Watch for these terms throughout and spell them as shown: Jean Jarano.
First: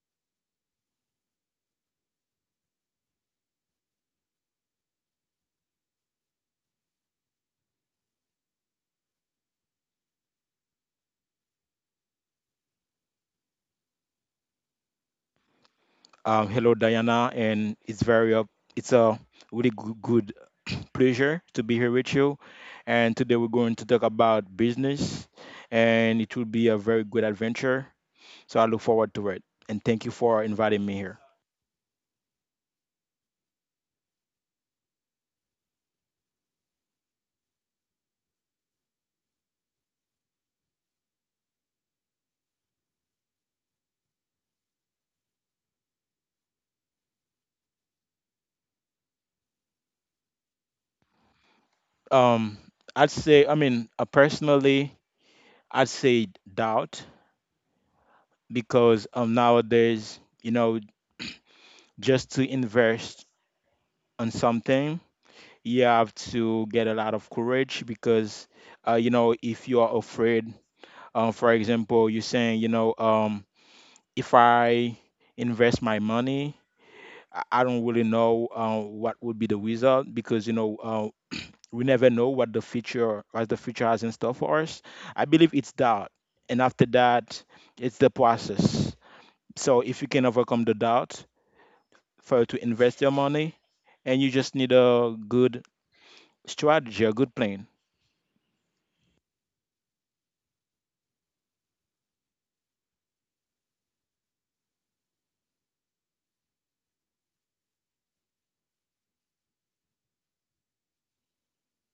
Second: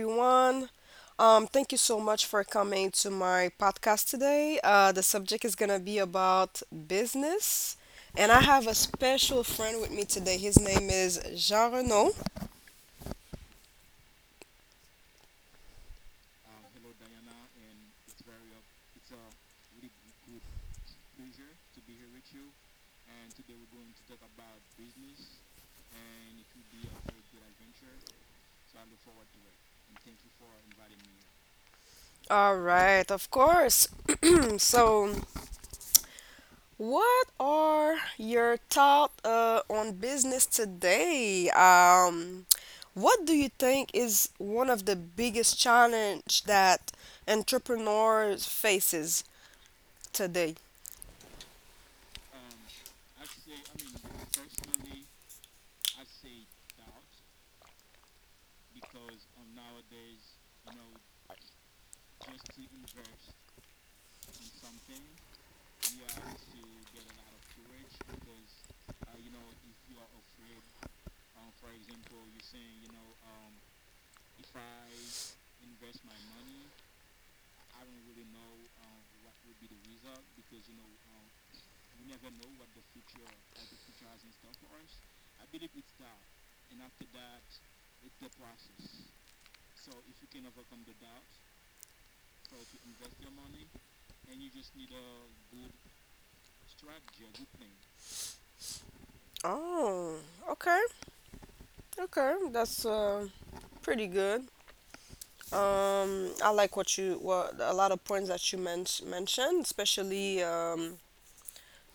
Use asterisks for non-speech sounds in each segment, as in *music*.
everyone. Thank you so much for coming to my podcast today. The subject is going to be about business. And I have a special friend with me today. His name is Jean Jarano. Hello, Diana, and it's very up. It's a really good *clears throat* pleasure to be here with you. And today we're going to talk about business, and it will be a very good adventure. So I look forward to it, and thank you for inviting me here. All right, of course. *clears throat* so, What are your thoughts on business today? What do you think is one of the biggest challenge that entrepreneurs faces today? Um, I'd say, I mean, personally, I'd say doubt because nowadays, just to invest on something, you have to get a lot of courage because if you are afraid. For example, you're saying, if I invest my money, I don't really know what would be the result because we never know what the future has in store for us. I believe it's doubt, and after that, it's the process. So if you can overcome the doubt for you to invest your money, and you just need a good strategy, a good plan. Oh, okay, okay, that's pretty good. I like what a lot of points that you mentioned, especially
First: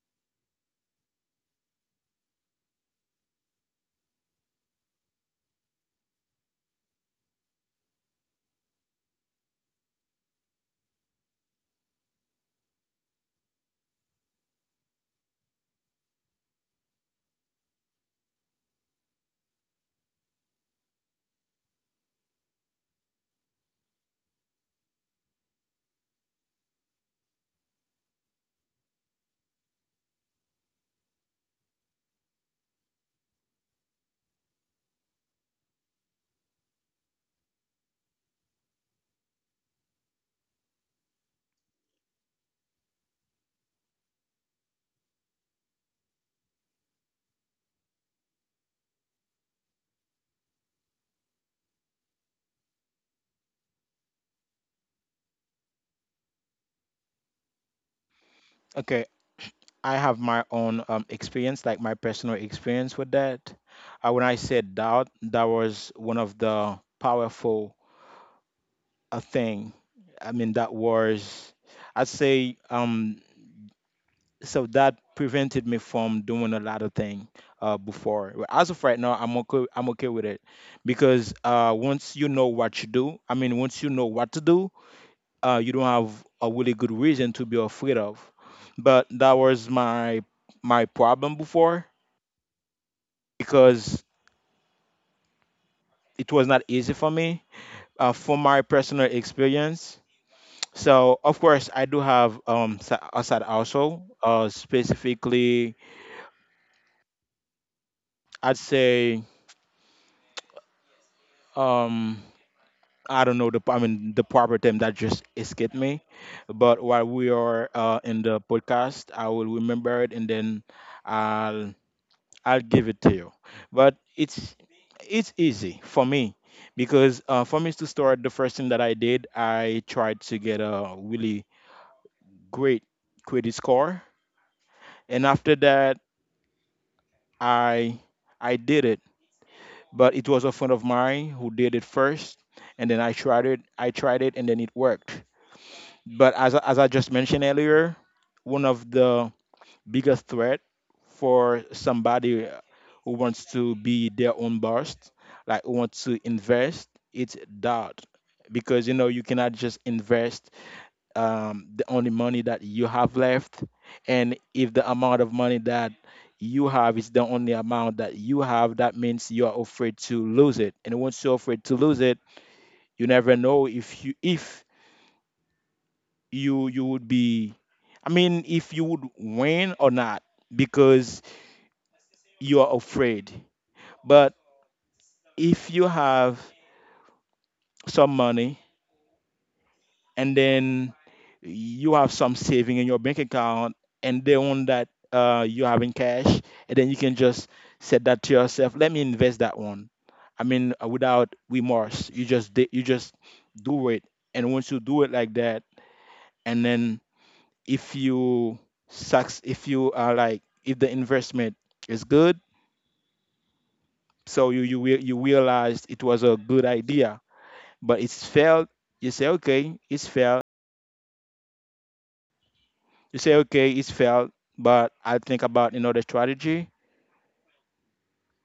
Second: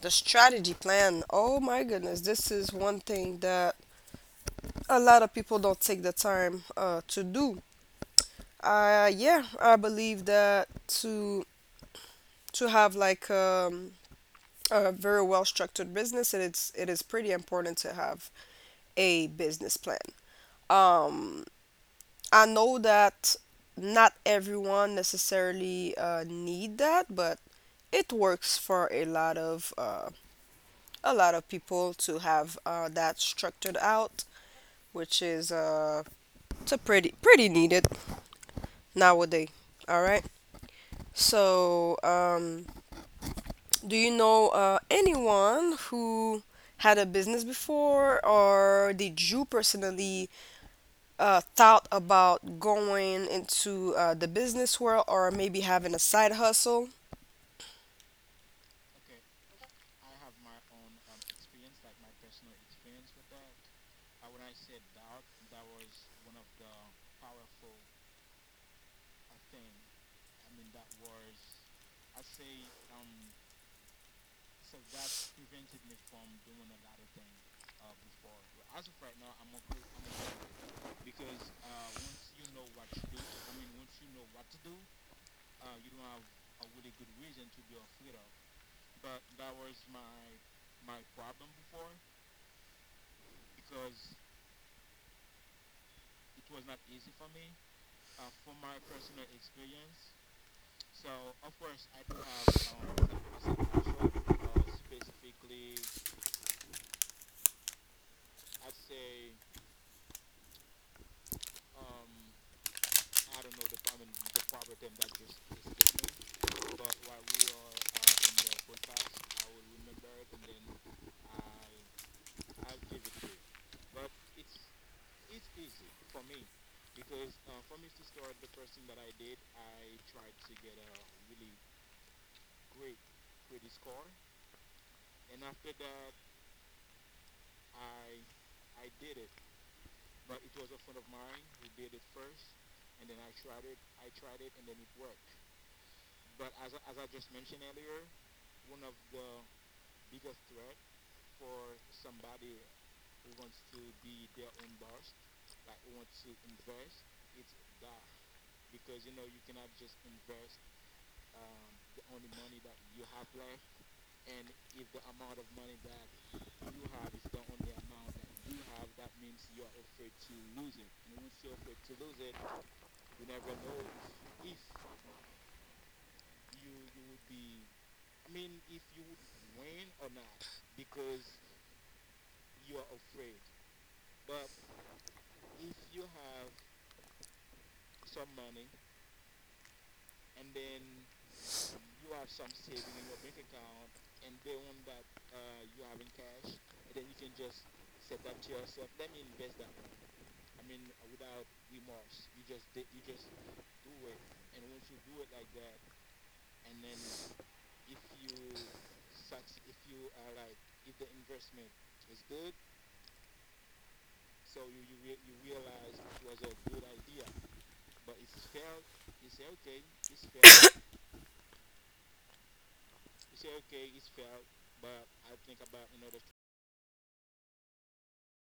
the strategy plan. Oh my goodness, this is one thing that a lot of people don't take the time to do. Yeah, I believe that to to have like a very well structured business, it is pretty important to have a business plan. Um, I know that not everyone necessarily need that, but it works for a lot of people to have that structured out, which is it's a pretty needed nowadays. All right. So, do you know anyone who had a business before, or did you personally thought about going into the business world, or maybe having a side hustle? Okay, I have my own experience, like my personal experience with that. When I said doubt, that was one of the powerful thing. I mean, that was, I'd say, so that prevented me from doing a lot of things before. But as of right now, I'm okay. I'm okay with it because once you know what you do, I mean, once you know what to do, you don't have a really good reason to be afraid of. But that was my problem before because it was not easy for me from my personal experience. So, of course, I do have a side also. Specifically, I'd say um, I don't know the, I mean, the proper term that just escaped me. But while we are in the podcast, I will remember it, and then I'll I'll give it to you. But it's easy for me because for me to start, the first thing that I did, I tried to get a really great credit score. And after that, I I did it, but it was a friend of mine who did it first, and then I tried it. I tried it, and then it worked. But as I just mentioned earlier, one of the biggest threat for somebody who wants to be their own boss, like who wants to invest, it's doubt, because you know you cannot just invest the only money that you have left. And if the amount of money that you have is the only amount that you have, that means you are afraid to lose it. And once you're afraid to lose it, you never know if you would be, I mean, if you would win or not, because you are afraid. But if you have some money, and then you have some saving in your bank account, and the one that you have in cash, and then you can just set that to yourself: let me invest that one. I mean, without remorse, you just do it. And once you do it like that, and then if you sucks, if you are like, if the investment is good, so you realized it was a good idea, but it's failed. You say, okay, it's failed. You say, okay, it's failed, but I think about another strategy.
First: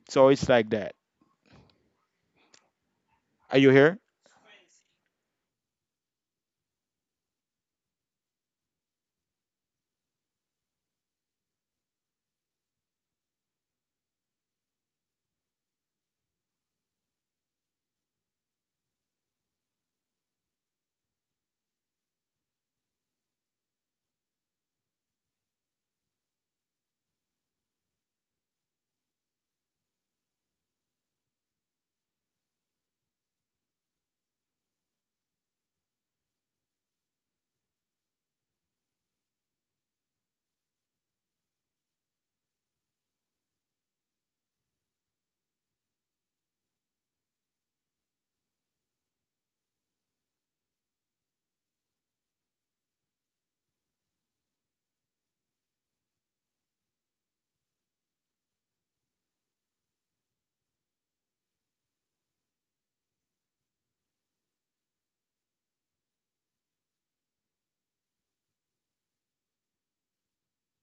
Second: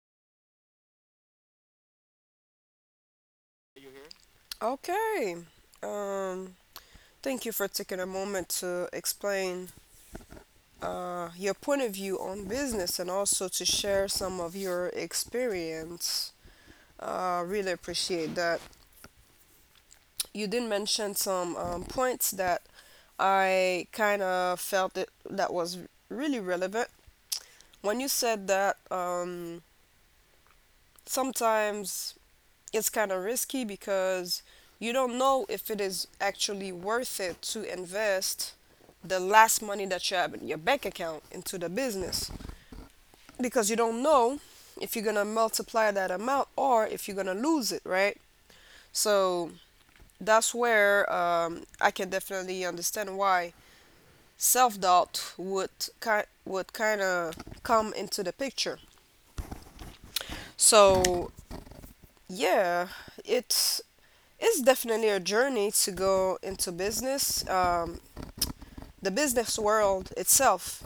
So it's like that. Are you here? Okay. Um, thank you for taking a moment to explain your point of view on business and also to share some of your experience. Really appreciate that. You did mention some points that I kind of felt it that was really relevant. When you said that, sometimes it's kind of risky because you don't know if it is actually worth it to invest the last money that you have in your bank account into the business because you don't know if you're gonna multiply that amount or if you're gonna lose it, right? So that's where I can definitely understand why self doubt would kind of come into the picture. So yeah, it's it's definitely a journey to go into business. The business world itself,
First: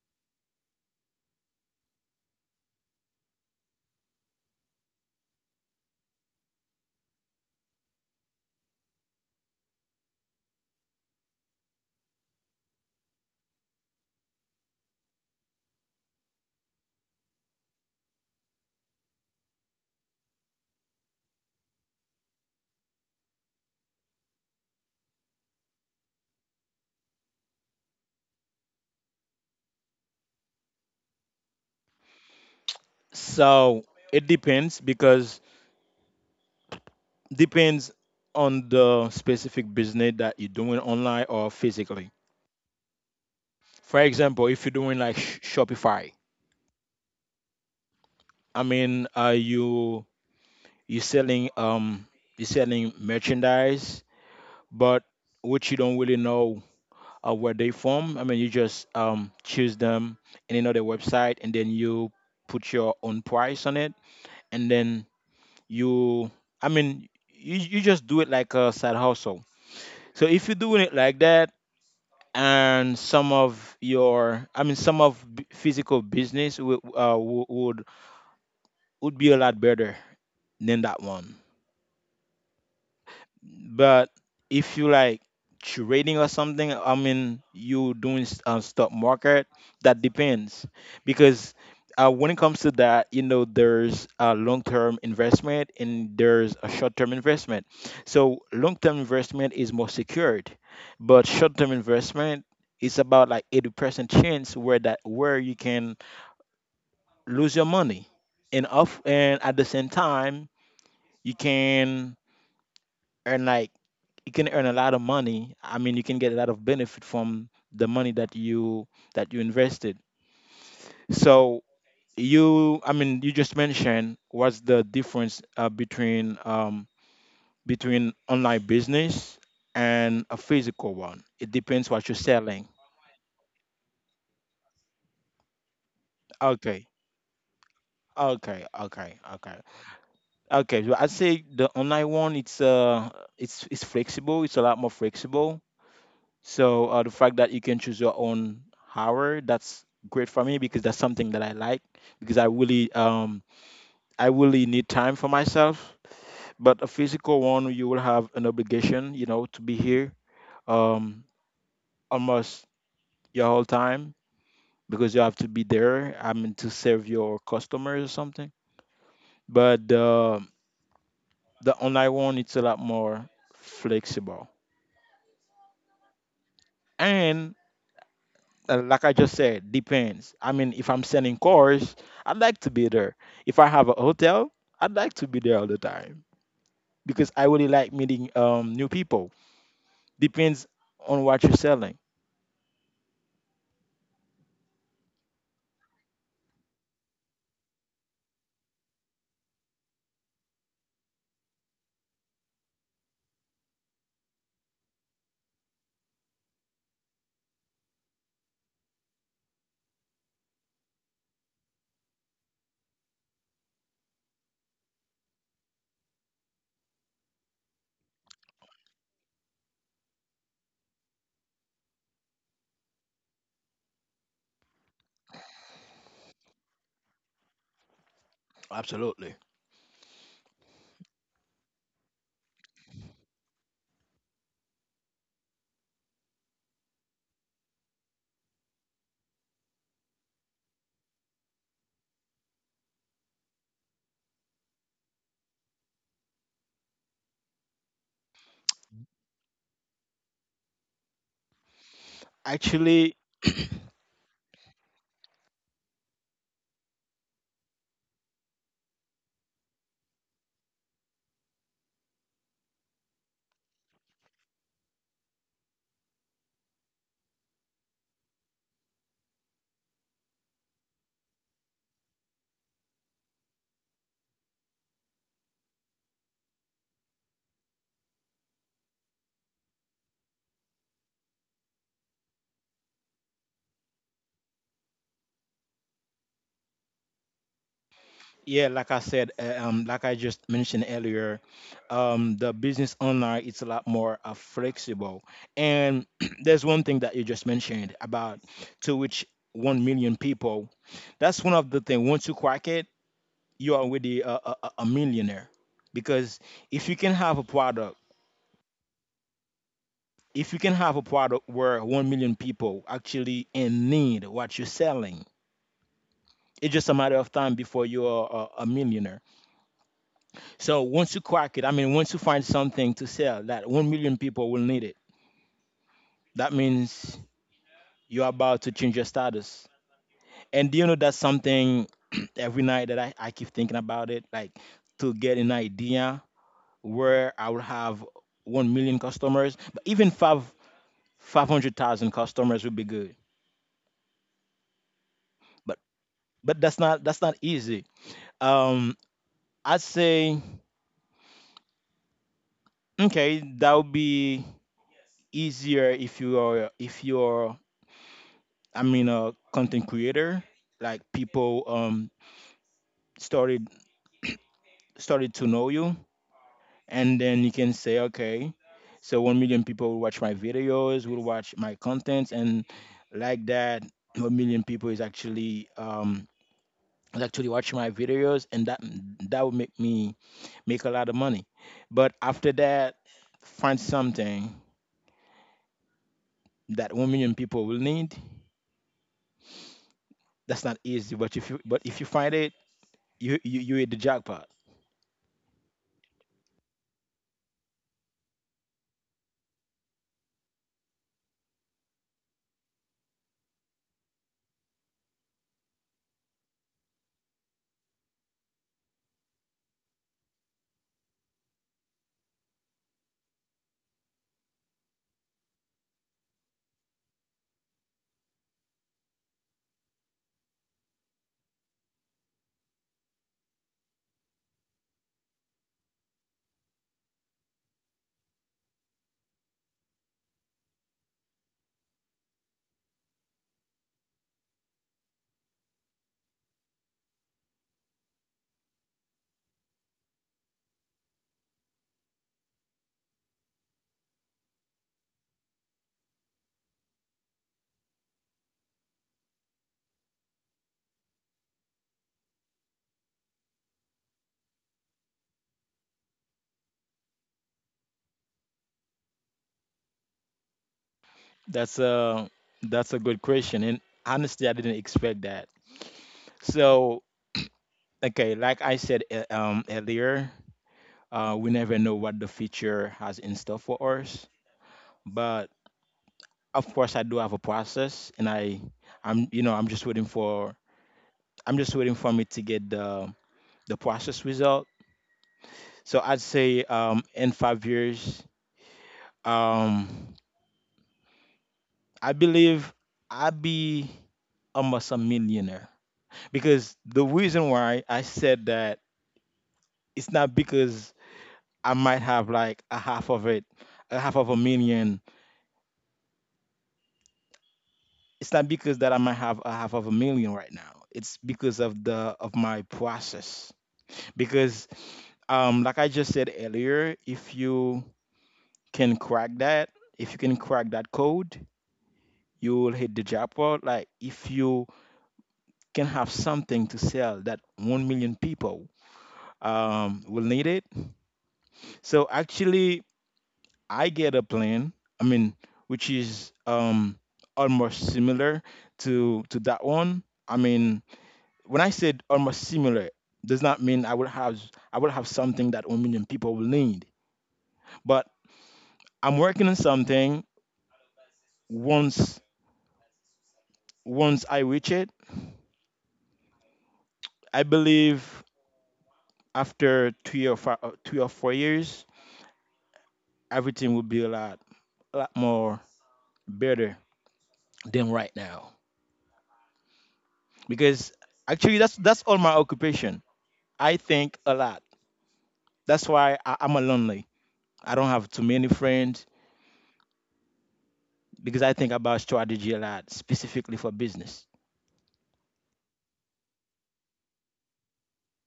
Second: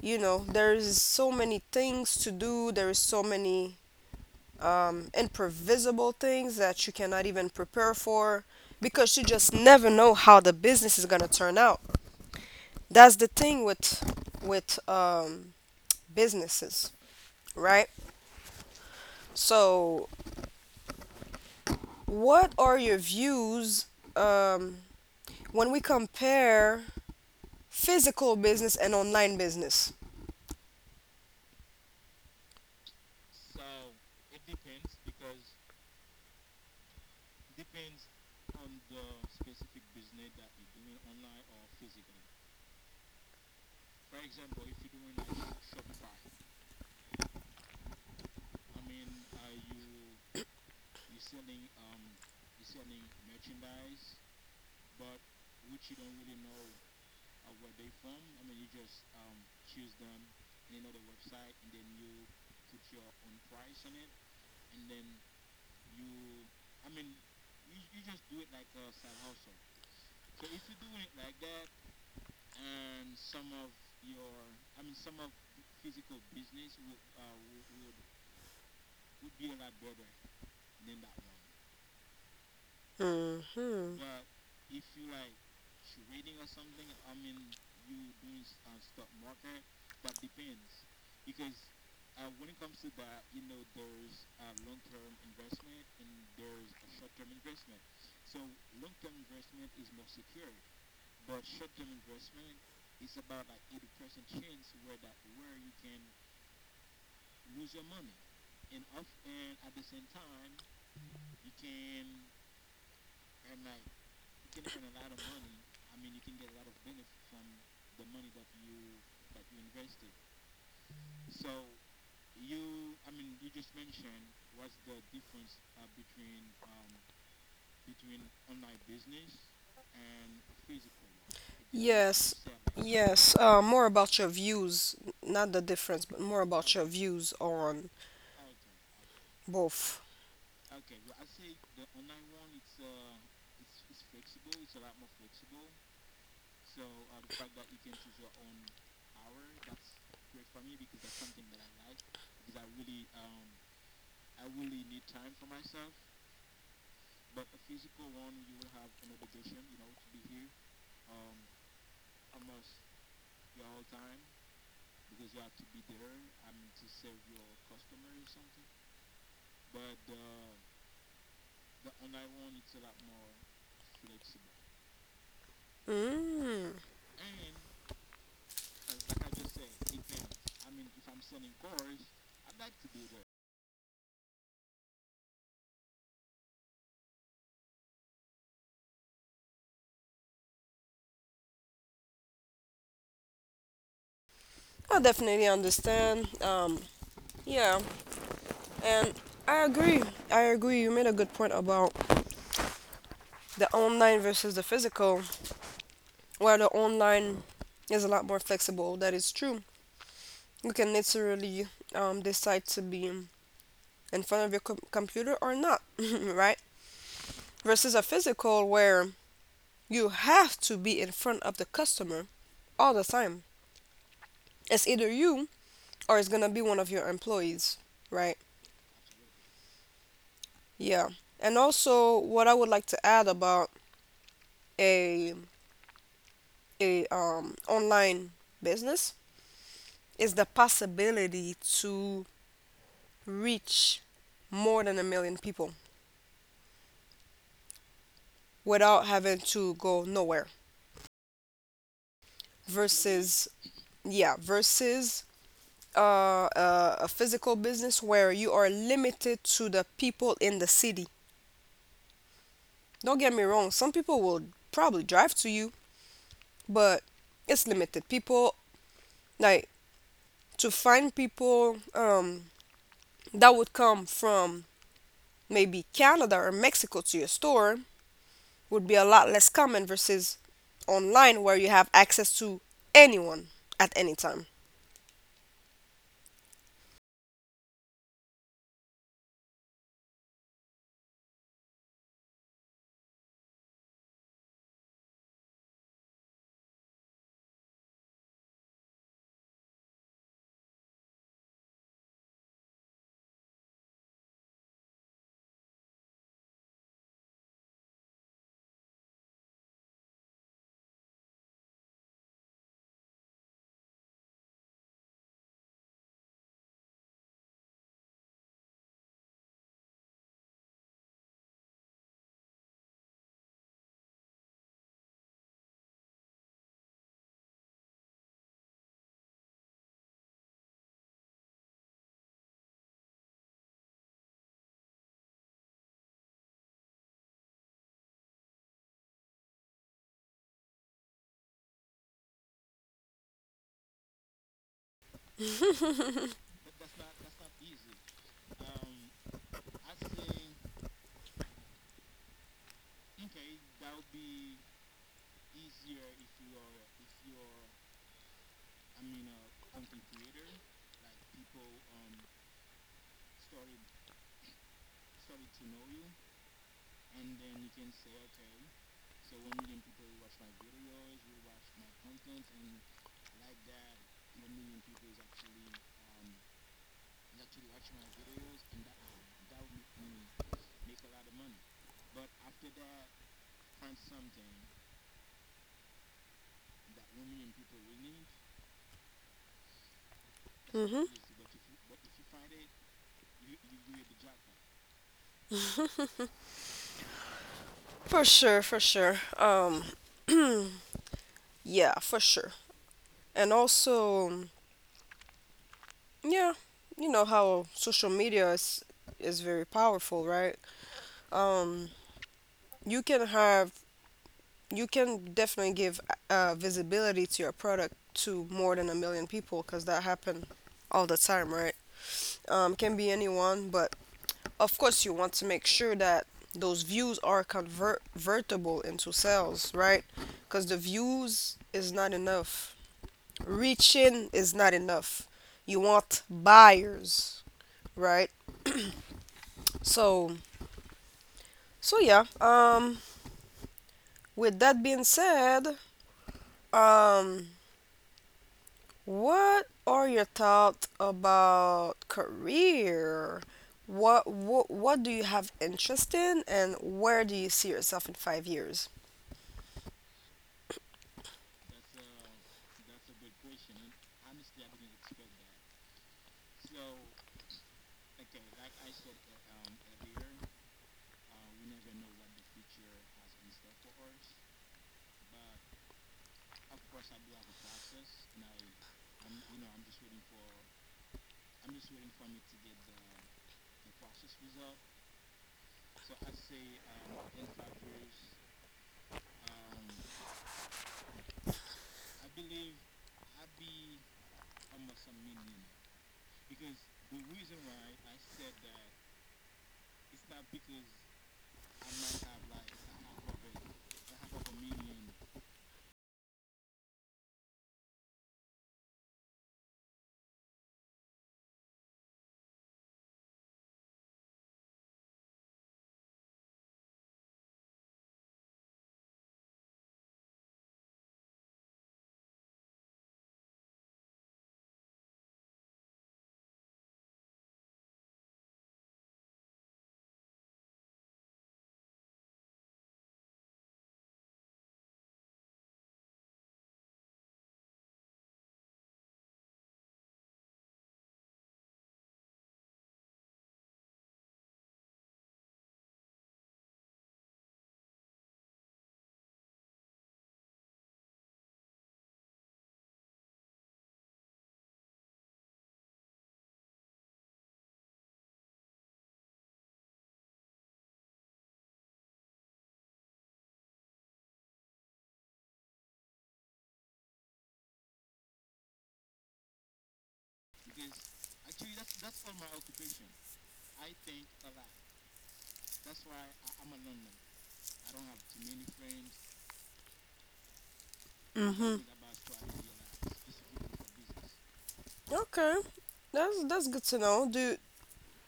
you know, there is so many things to do. There is so many improvisable things that you cannot even prepare for because you just never know how the business is gonna turn out. That's the thing with with um, businesses, right? So what are your views um, when we compare physical business and online business? So it depends, because depends on the specific business that you're doing online or physically. For example, if you're doing like Shopify, I mean, are you selling merchandise, but which you don't really know where they form. I mean, you just choose them in another website, and then you put your own price on it, and then you, I mean, you just do it like a side hustle. So if you're doing it like that, and some of your, I mean, some of physical business would would be a lot better than that one. Hmm. But if you like trading or something, I mean, you doing stock market, that depends, because when it comes to that, there's a long-term investment and there's a short-term investment. So long-term investment is more secured, but short-term investment is about like 80% chance where that where you can lose your money, and off, and at the same time you can earn, like, you can earn a lot of money. I mean, you can get a lot of benefit from the money that you invested. So I mean, you just mentioned what's the difference between between online business and a physical one. It depends what you're Yes, selling. yes. More about your views, not the difference, but more about your Okay. views on Okay, okay, okay, both. okay. So I'd say the online one, it's flexible. It's a lot more flexible. So the fact that you can choose your own hour, that's great for me because that's something that I like, because I really need time for myself. But a physical one, you will have an obligation, to be here um almost your whole time, because you have to be there. I mean, to serve your customers or something. But the online one, it's a lot more flexible. Mm. And like I just said, depends. I mean, if I'm selling cars, I'd like to be there. If I have a hotel, I'd like to be there all the time, because I really like meeting new people. Depends on what you're selling. I definitely understand. Yeah, and I agree. I agree. You made a good point about the online versus the physical, where the online is a lot more flexible. That is true. You can literally decide to be in front of your computer or not, *laughs* right? Versus a physical where you have to be in front of the customer all the time. It's either you or it's gonna be one of your employees, right? Absolutely. Yeah. And also, what I would like to add about a a online business is the possibility to reach more than a million people without having to go nowhere Actually, versus Yeah, versus a physical business where you are limited to the people in the city. Don't get me wrong, some people will probably drive to you, but it's limited. People, like, to find people that would come from maybe Canada or Mexico to your store would be a lot less common versus online where you have access to anyone at any time. *clears throat* yeah, like I said, like I just mentioned earlier, the business online, it's a lot more flexible. And *clears throat* there's one thing that you just mentioned about, to which 1 million people. That's one of the things. Once you crack it, you're already a millionaire, because if you can have a product if you can have a product where 1 million people actually in need what you're selling. It's just a matter of time before you're a millionaire. So once you crack it, I mean, once you find something to sell that 1 million people will need it, that means you're about to change your status. And do you know, that's something. *clears throat* Every night, that I keep thinking about it, like, to get an idea where I will have 1 million customers. But even five 500,000 customers would be good. But but that's not easy. Um, I'd say, okay, that would be easier if you're, I mean, a content creator. Like, people started *clears throat* started to know you, and then you can say, okay, so 1 million people will watch my videos, will watch my contents, and like that, 1 million people is actually watching my videos, and that would make me make a lot of money. But after that, find something that 1 million people will need. That's not Hmm. easy. But if you find it, you hit the jackpot. For sure, for sure. *clears throat* Yeah, for sure. And also, yeah, you know how social media is very powerful, right? Um, you can have you can definitely give visibility to your product to more than a million people because that happen all the time, right? Can be anyone, but of course you want to make sure that those views are convertible into sales, right? Because the views is not enough, reaching is not enough. You want buyers, right? So, so yeah. With that being said, um, what are your thoughts about career? What do you have interest in, and where do you see yourself in 5 years? That's a that's a good question. And honestly, I didn't expect that. So okay, like I said, earlier, we never know what the future has in store for us. But of course, I do have a process, and I'm just waiting for me to get the process result. So I'd say in 5 years, um, I believe I'd be almost a millionaire. Because the reason why I said that, it's not because I might have like a half of it, a half of a million. It's not because that I might have a half of a million right now. It's because of the of my process. Because like I just said earlier, if you can crack that, if you can crack that code, you will hit the jackpot. Like, if you can have something to sell that 1 million people will need it. So actually, I get a plan, I mean, which is almost similar to that one. I mean, when I said almost similar, does not mean I will have something that 1 million people will need. But I'm working on something once once I reach it. I believe after 3 or 4 years, everything will be a lot more better than right now, because actually that's all my occupation. I think a lot. That's why I'm a lonely. I don't have too many friends because I think Mm-hmm. about strategy a lot, specifically for business. Okay, that's good to know. Do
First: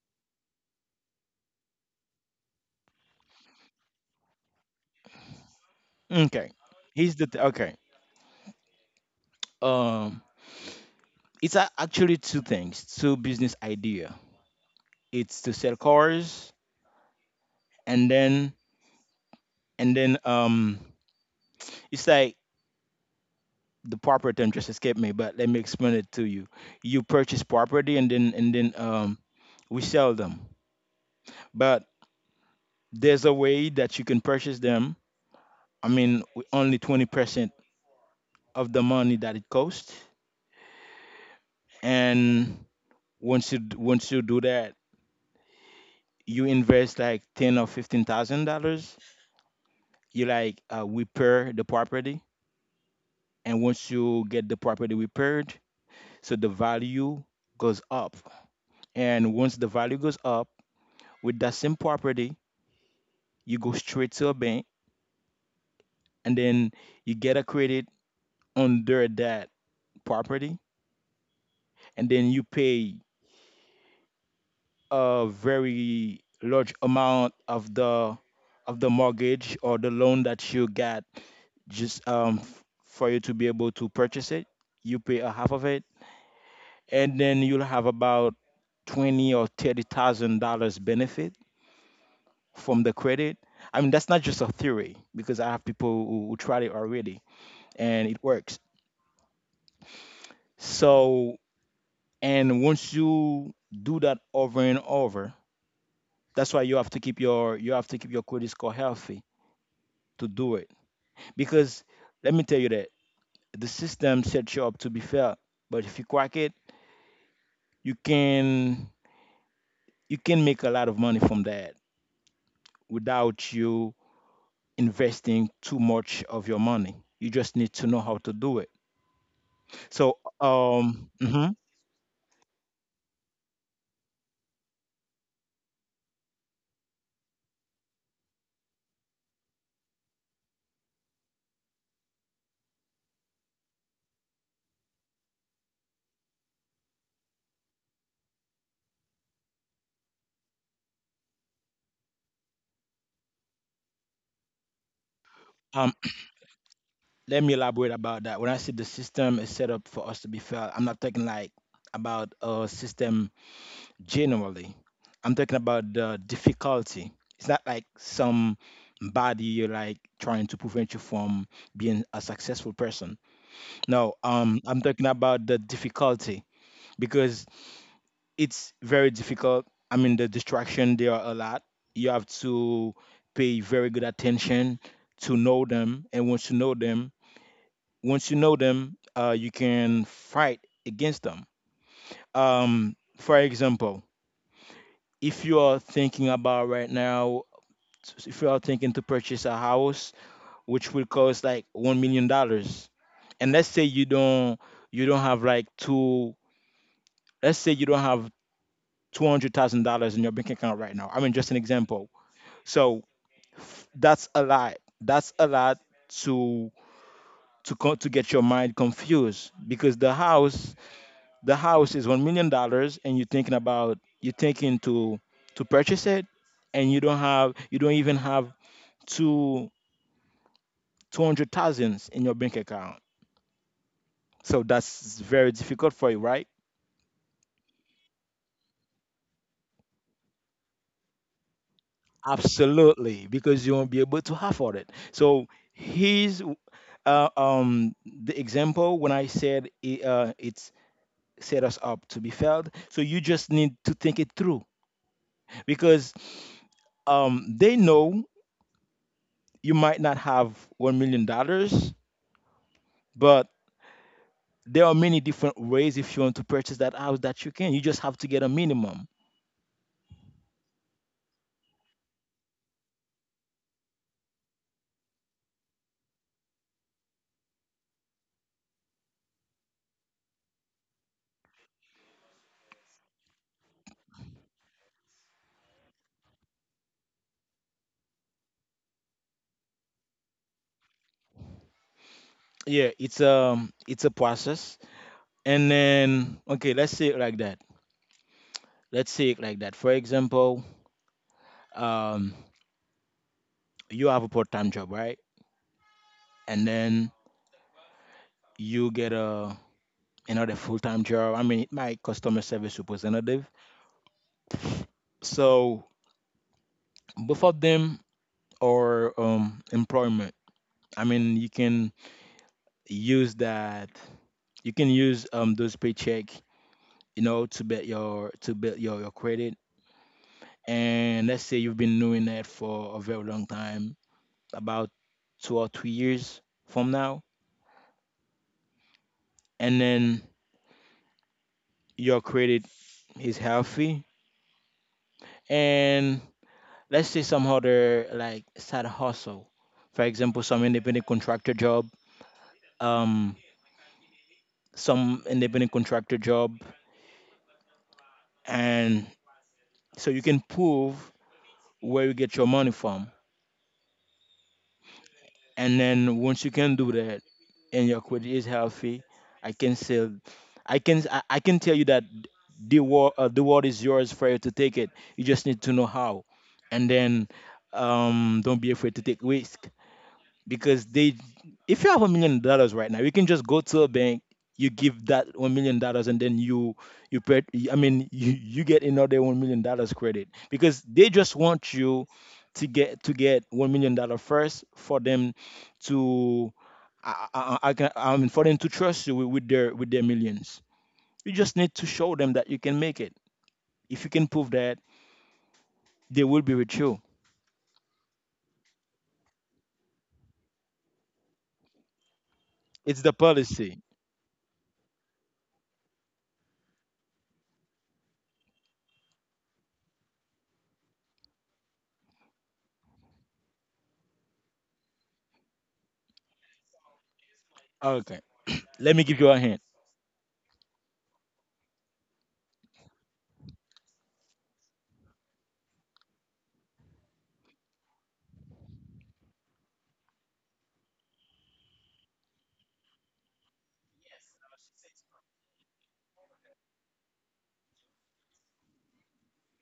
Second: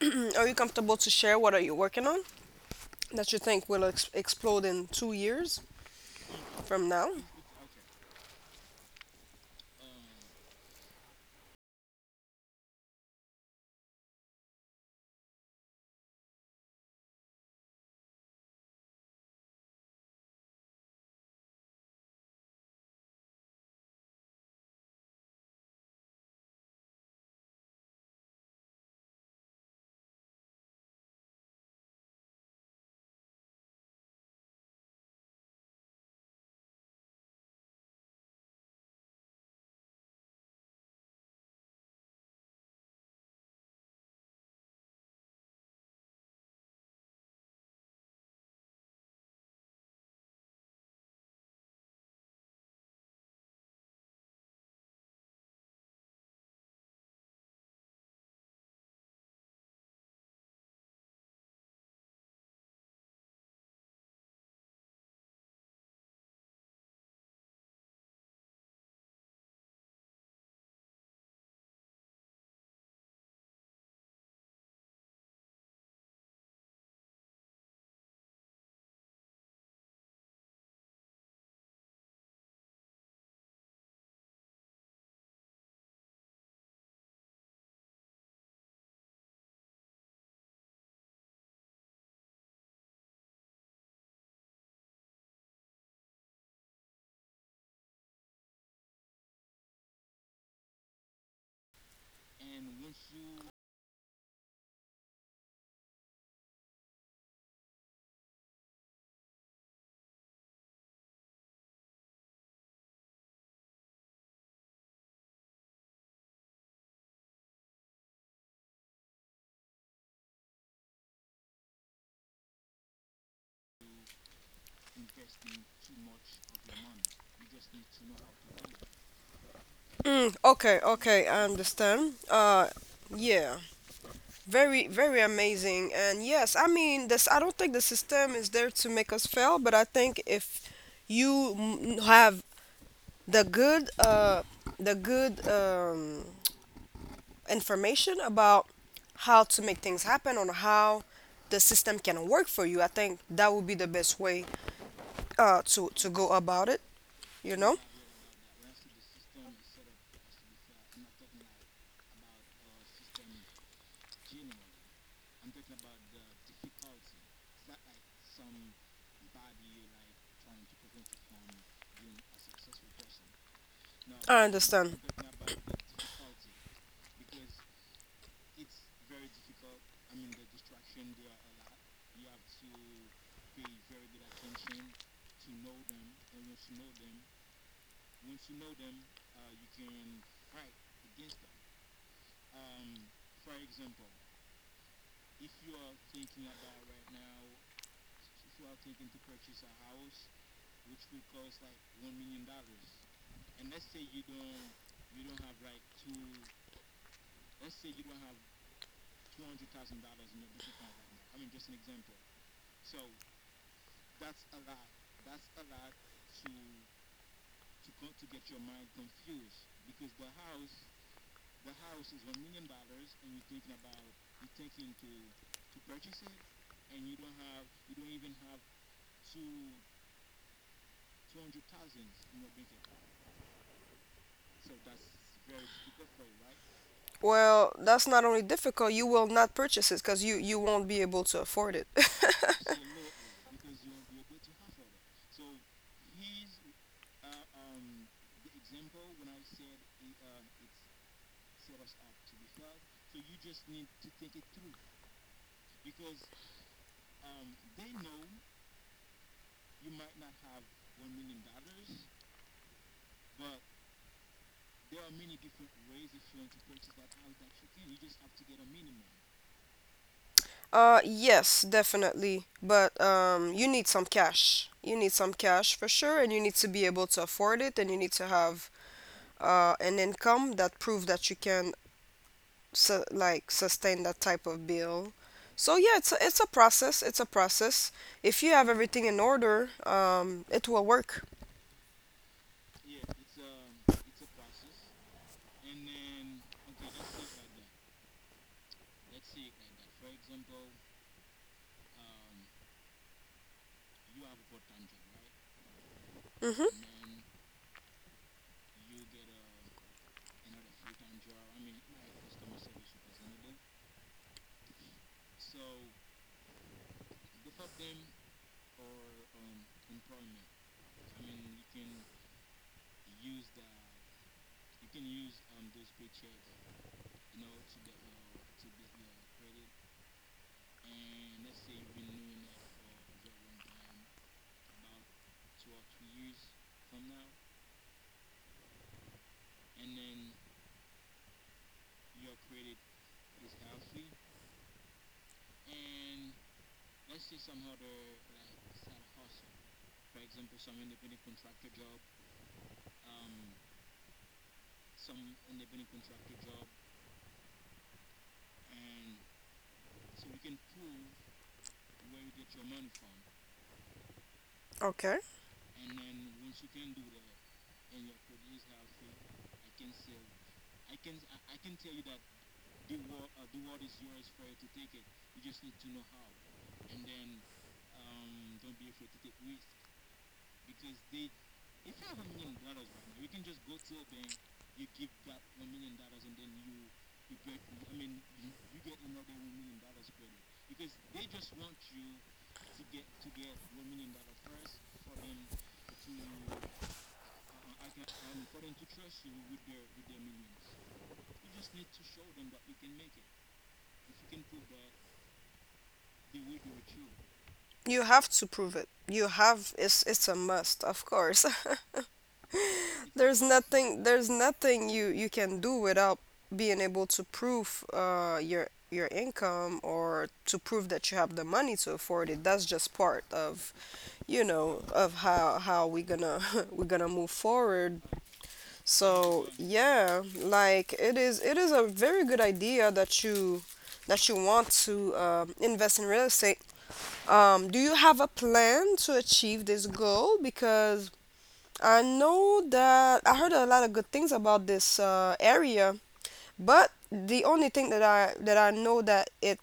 *clears throat* are you comfortable to share what are you working on that you think will explode in 2 years Okay from now? here's the th- okay um it's a- Actually, two things, two business idea. It's to sell cars, and then and then um it's like, the proper term just escaped me, but let me explain it to you. You purchase property, and then we sell them. But there's a way that you can purchase them. I mean, with only 20% of the money that it costs. And once you do that, you invest like ten or fifteen thousand dollars. You like, repair the property, and once you get the property repaired, so the value goes up. And once the value goes up, with that same property, you go straight to a bank, and then you get a credit under that property, and then you pay a very large amount of the mortgage or the loan that you get, just for you to be able to purchase it. You pay a half of it, and then you'll have about 20 or 30 thousand dollars benefit from the credit. I mean, that's not just a theory, because I have people who tried it already, and it works. So, and once you do that over and over, that's why you have to keep your credit score healthy to do it. Because let me tell you that the system sets you up to be fair, but if you crack it, you can make a lot of money from that without you investing too much of your money. You just need to know how to do it. So, Mm, okay, okay, I understand. Yeah, very, very amazing. And yes, I mean, this, I don't think the system is there to make us fail, but I think if you have the good, uh, the good, information about how to make things happen or how the system can work for you, I think that would be the best way, to, um, to go about it, *clears throat* let you me know? elaborate about that. When I say the system is set up for us to be fair, I'm not talking like about a system. Generally, I'm talking about the difficulty. It's not like some body you're like trying to prevent you from being a successful person. No, I I'm understand. talking about the difficulty, because it's very difficult. I mean, the distraction there are a lot. You have to pay very good attention to know them, and once you know them, you can fight against them. For example, if you are thinking about right now, if you are thinking to purchase a house which will cost like $1 million, and let's say you don't have like two let's say you don't have $200,000 in your bank account right now. I mean, just an example. So, that's a lot, that's a lot to to get your mind confused, because the house is $1 million, and you're thinking to purchase it, and you don't even have two 200,000 in your bank account. So that's very difficult for you, right? Well, that's not only difficult, you will not purchase it because you won't be able to afford it. *laughs* Absolutely, because you won't be able to afford it. So here's, the example when I said it, it's set us up to be failed. So you just need to think it through, because they know you might not have $1 million, but there are many different ways if you want to purchase that house that you can. You just have to get a minimum. Yes, definitely. But you need some cash. You need some cash for sure, and you need to be able to afford it, and you need to have an income that prove that you can sustain that type of bill. So yeah, it's a process. It's a process. If you have everything in order, it will work. Yeah, it's a process. And then, okay, let's say it like that. Let's say it like that. For example, um, you have a part-time job, right? And then you get a another full-time job. I mean, my customer service representative. So both of them are, employment. I mean, you can use that. You can use those paycheck, to build your credit. And let's say you've been doing that for a very long time, about 2 or 3 years from now, and then your credit is healthy. And let's say some other, like, side hustle, for example, some independent contractor job, um, some independent contractor job, and so you can prove where you get your money from. Okay. And then once you can do that, and your credit is healthy, I can say, I can tell you that the world is yours for you to take it. You just need to know how, and then don't be afraid to take risk, because they if you have $1 million right now, you can just go to a bank. You give that $1 million, and then you pay. I mean, you get another $1 million credit because they just want you to get $1 million first for them to I can I mean for them to trust you with their millions. You just need to show them that you can make it. If you can prove that, they will be with you. You have to prove it. You have it's a must, of course. It's the *laughs* There's policy. nothing there's nothing you can do without being able to prove your income or to prove that you have the money to afford it. That's just part of, you know, of how we gonna *laughs* we're gonna move forward. Okay, let me give you a So, hint. yeah, like it is a very good idea that you want to invest in real estate do you have a plan to achieve this goal? Because I know that I heard a lot of good things about this area, but the only thing that I know that it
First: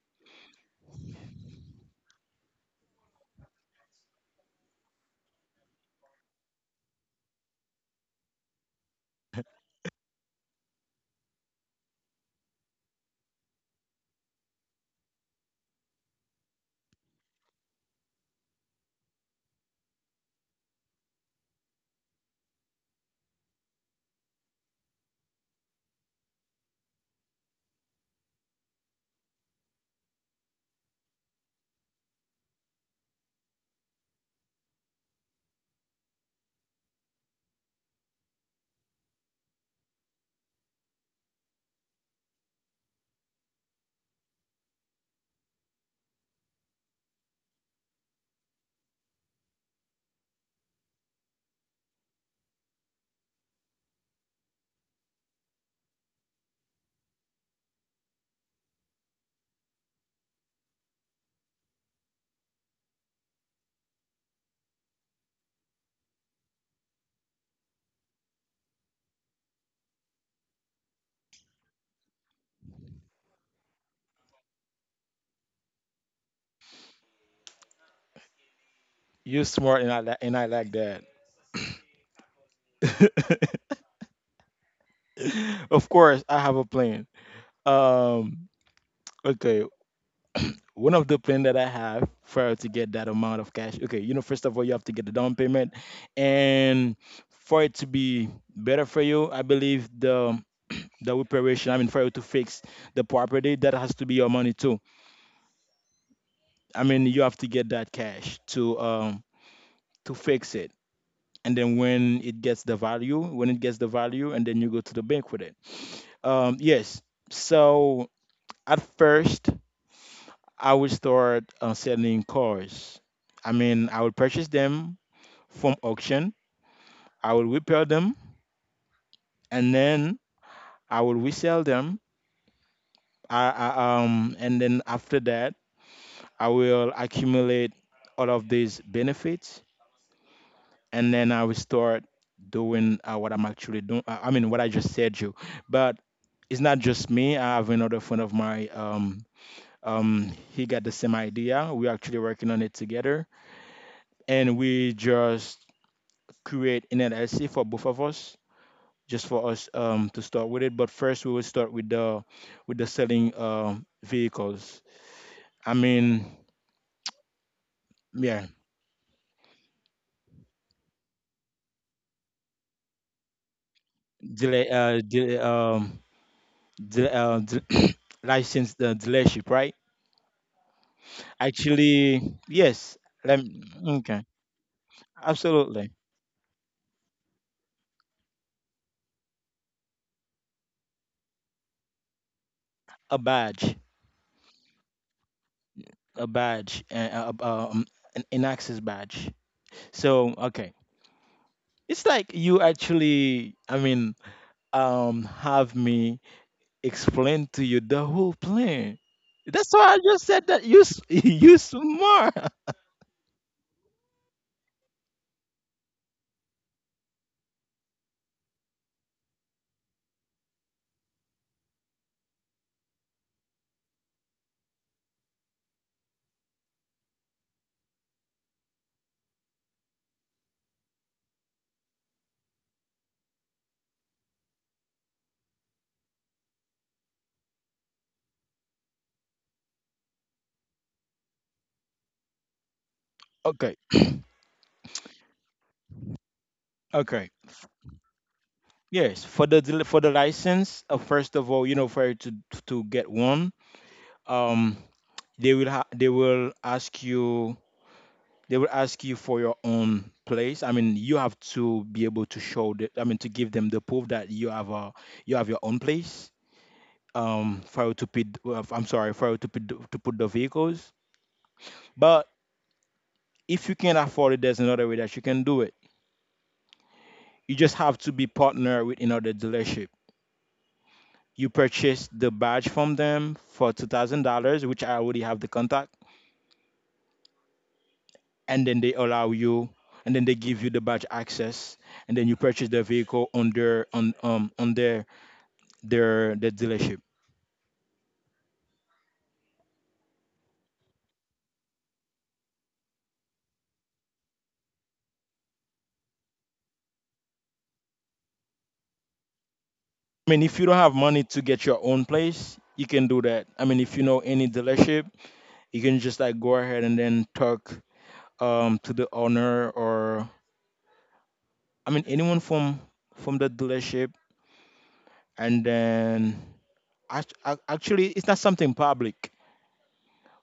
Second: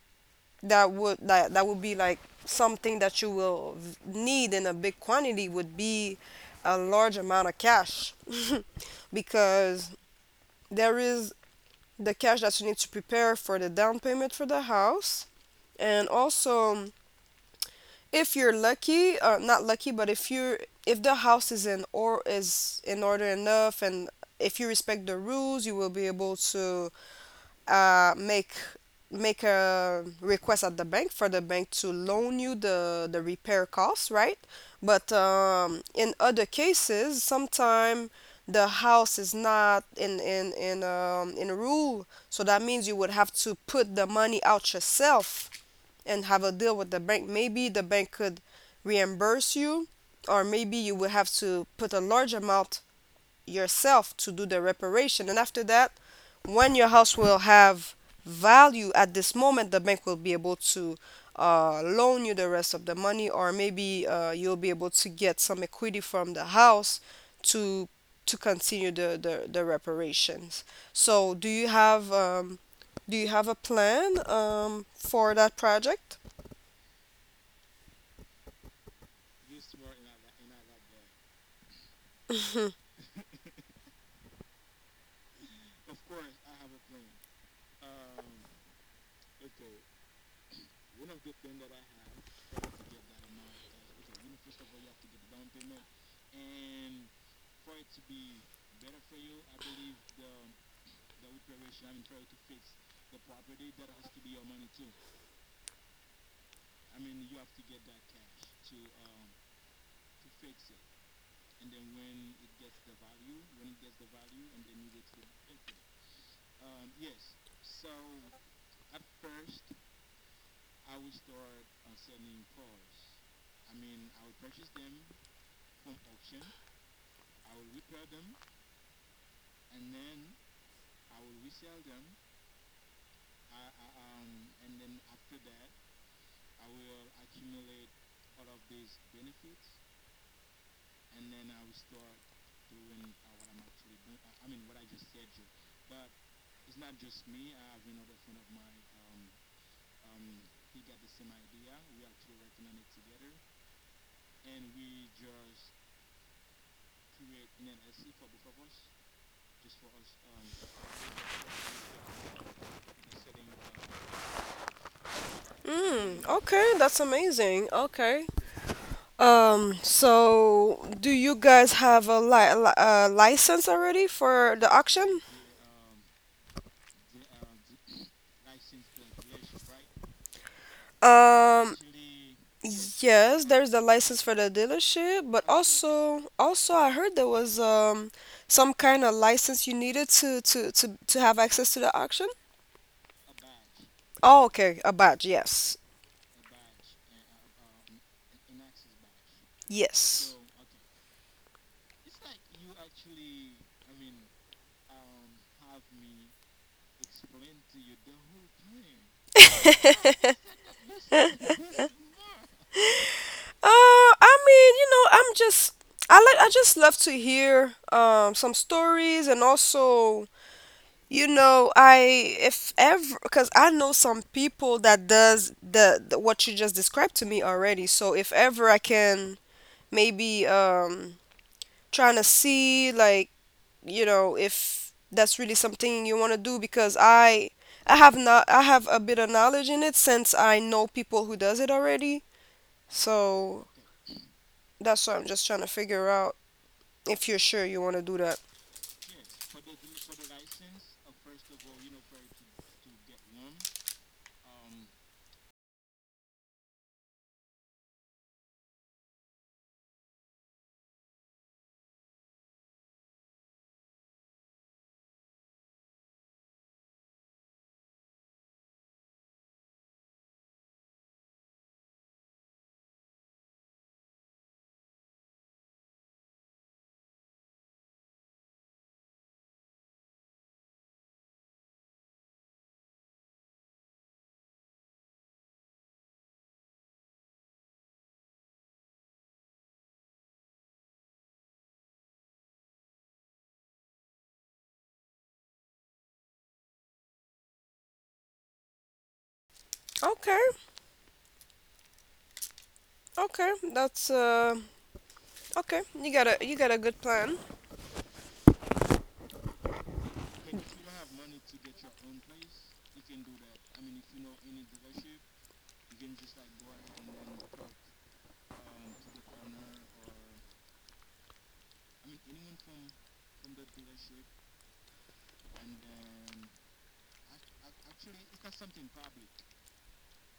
that would be like something that you will need in a big quantity would be a large amount of cash *laughs* because there is the cash that you need to prepare for the down payment for the house and also if you're lucky not lucky but if you're if the house is in or is in order enough and if you respect the rules you will be able to make make a request at the bank for the bank to loan you the repair costs right but in other cases sometime the house is not in in rule so that means you would have to put the money out yourself and have a deal with the bank. Maybe the bank could reimburse you, or maybe you will have to put a large amount yourself to do the reparation. And after that, when your house will have value at this moment, the bank will be able to loan you the rest of the money, or maybe you'll be able to get some equity from the house to to continue the reparations. So, do you have a plan for that project? You're smart, and and I like that. Mhm. *laughs* Of course, I have a plan. Um, okay, one of the plan that I have for to get that amount of cash. Okay, first of all, you have to get the down payment, and for it to be better for you, I believe the reparation. I mean, for you to fix the property, that has to be your money too. I mean, you have to get that cash to fix it. And then when it gets the value, and then you go to the bank with it. Yes. So at first, I would start, selling cars. I mean, I would purchase them from auction. I would repair them, and then I will resell them. And then after that, I will accumulate all of these benefits, and then I will start doing, what I'm actually doing. I mean, what I just said you, but it's not just me. I have another friend of mine. He got the same idea. We're actually working on it together, and we just create an LLC for both of us, just for us, to start with it. But first, we will start with the selling vehicles. I mean, Mm, okay, that's amazing. Okay. yeah, So do you guys have a li li a license already delay, for the uh, auction? delay, um, delay, uh, del- *coughs* *clears throat* license the dealership, right? Um, Actually, yes. Let yes, me, there's the okay, license for the dealership, but absolutely. also also I heard there was some kind of license you needed to have access to the auction. A badge, Oh, okay, a badge. Yes. a badge, uh, uh, um, an access badge. So, Yes. okay, it's like you actually, I mean, have me explain to you the whole plan. That's why I just said that *laughs* you *laughs* smart. Uh, I mean, you know, I'm just I just love to hear some stories and also you know I if ever because I know some people that does the what you just described to me already. So if ever I can maybe trying to see like you know if that's really something you want to do because I have not I have a bit of knowledge in it since I know people who does it already. So Okay, that's what I'm just trying to figure out. If okay. you're sure you want to do that. Yes, for the license, first of all, for you to get one. Um, they will ha- they will ask you for your own place. I mean, you have to be able to show the, I mean, to give them the proof that you have a you have your own place. For you to put, I'm sorry, for you to put the vehicles. But if you can't afford it, there's another way that you can do it. You just have to be partnered with another dealership. You purchase the badge from them for $2,000, which I already have the contact, and then they allow you, and then they give you the badge access, and then you purchase the vehicle on their dealership. Okay, okay, that's okay. You got a good plan. I mean, if you don't have money to get your own place, you can do that. I mean, if you know any dealership, you can just like go ahead and then talk to the owner, or I mean, anyone from the dealership, and then actually, it's not something public,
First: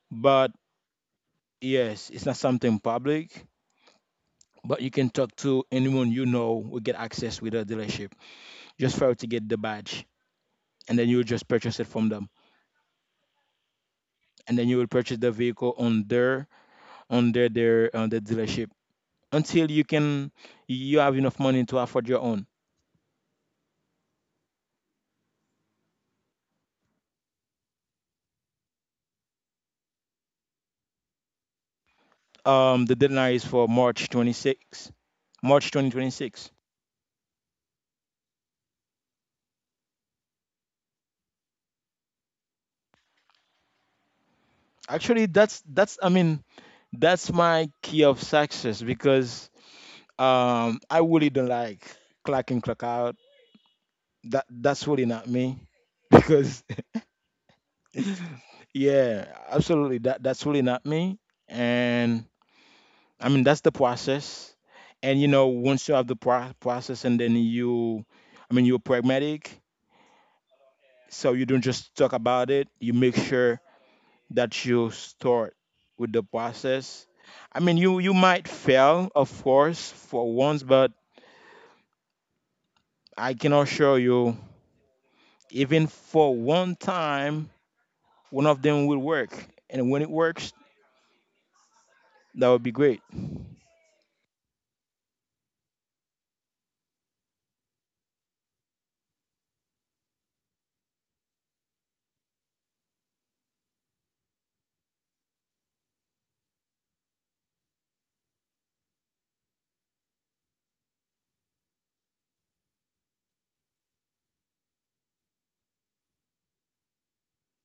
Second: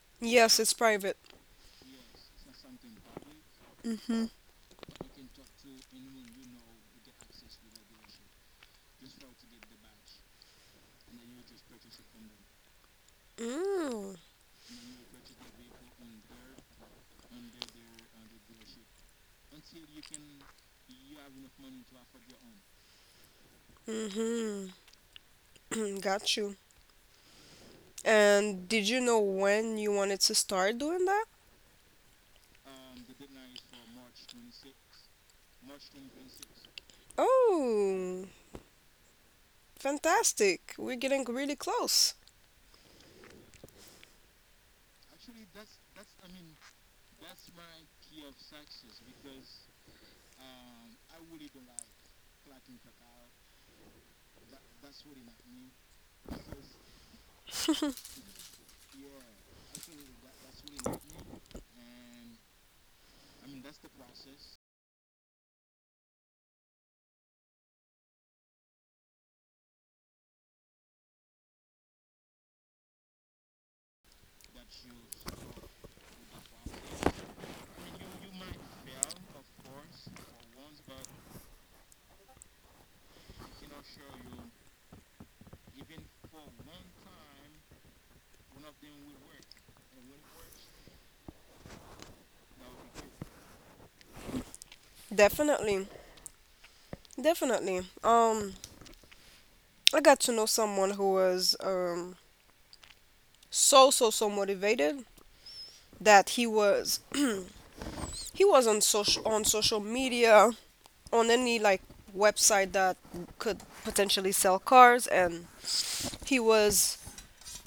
but Yes, it's private. yes, it's not something public. Mhm. But you can talk to anyone you know will get access with the dealership just for you to get the badge, and then you will just purchase it from them, Mm. and then you will purchase the vehicle on their on the dealership until you have enough money to afford your own. Mhm. *clears throat* got you. And did you know when you wanted to start doing that? The deadline is for March 2026. Oh, fantastic. We're getting really close. Actually, that's my key of success, because I really don't like clock in clock out. That's really not me. *laughs* Because *laughs* yeah, absolutely that's really not me. And I mean that's the process. And once you have the process, and then I mean you're pragmatic, so you don't just talk about it. You make sure that you start with the process. I mean, you might fail, of course, for once, but I can assure you, even for one time, one of them will work. And when it works, that would be great. Definitely. Definitely. I got to know someone who was so motivated that he was *clears throat* he was on social media on any like website that could potentially sell cars, and he was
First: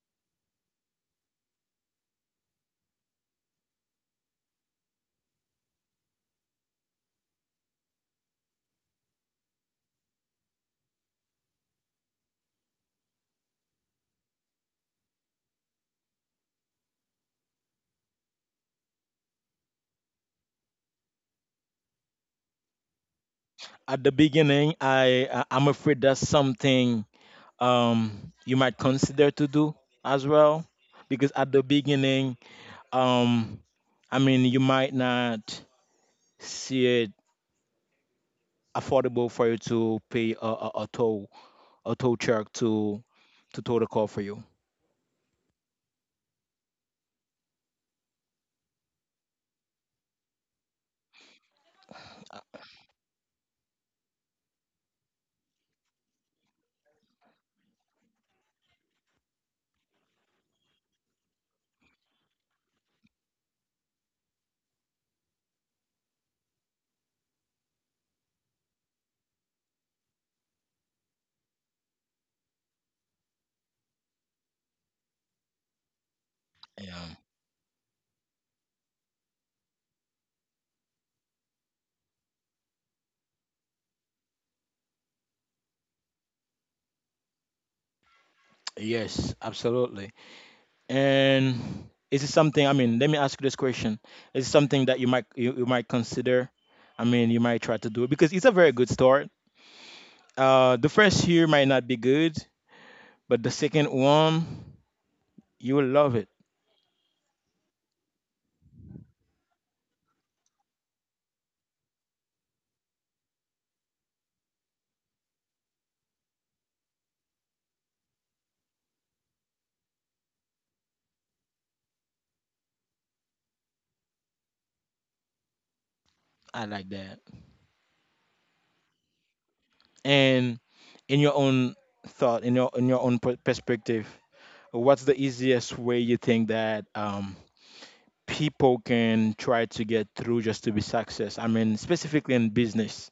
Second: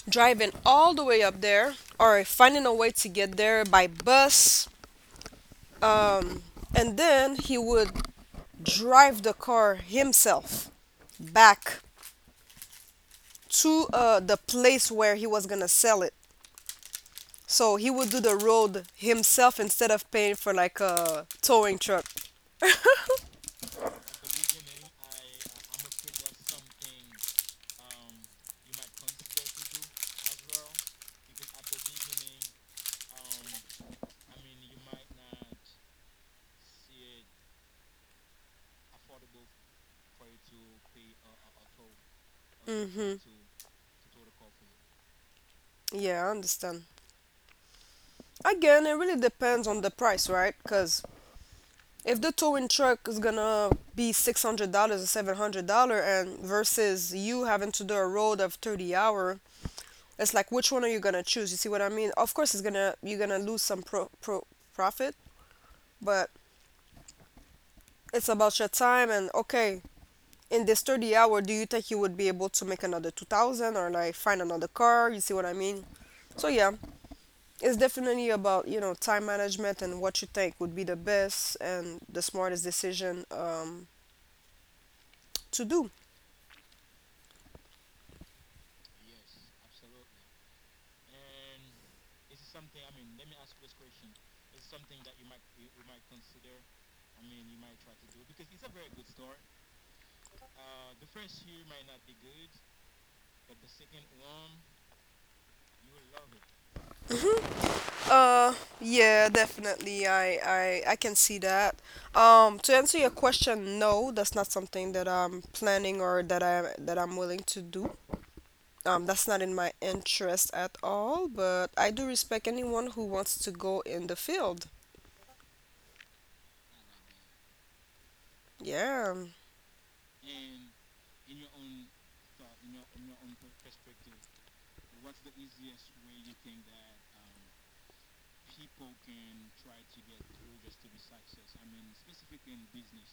driving all the way up there or finding a way to get there by bus, um, and then he would drive the car himself back to the place where he was gonna sell it, so he would do the road himself instead of paying for like a towing truck. At the beginning, I'm afraid that's something um you might consider to do as well, because at the beginning, um, I mean, you might not see it affordable for you to pay a tow truck to Hmm. to tow the car for you. Yeah, I understand. Again, it really depends on the price, right? Because if the towing truck is gonna be $600 or $700, and versus you having to do a road of 30 hour, it's like, which one are you gonna choose? You see what I mean? Of course, it's gonna you're gonna lose some profit, but it's about your time, and okay, in this 30 hour, do you think you would be able to make another 2,000 or like find another car? You see what I mean? So yeah, Yeah. it's definitely about time management and what you think would be the best and the smartest decision to do. Yes, absolutely. And is it something? I mean, let me ask you this question: is it something that you might you might consider? I mean, you might try to do it because it's a very good start. The first year might not be good, but the second one, you will love it. Uh, yeah, definitely. I can see that. To answer your question, no, that's not something that I'm planning or that I'm willing to do. That's not in my interest at all, but I do respect anyone who wants to go in the field. I like that. Yeah. And in your own thought, in your own perspective, what's the easiest way you think that people can try to get through just to be success? I mean, specifically in business.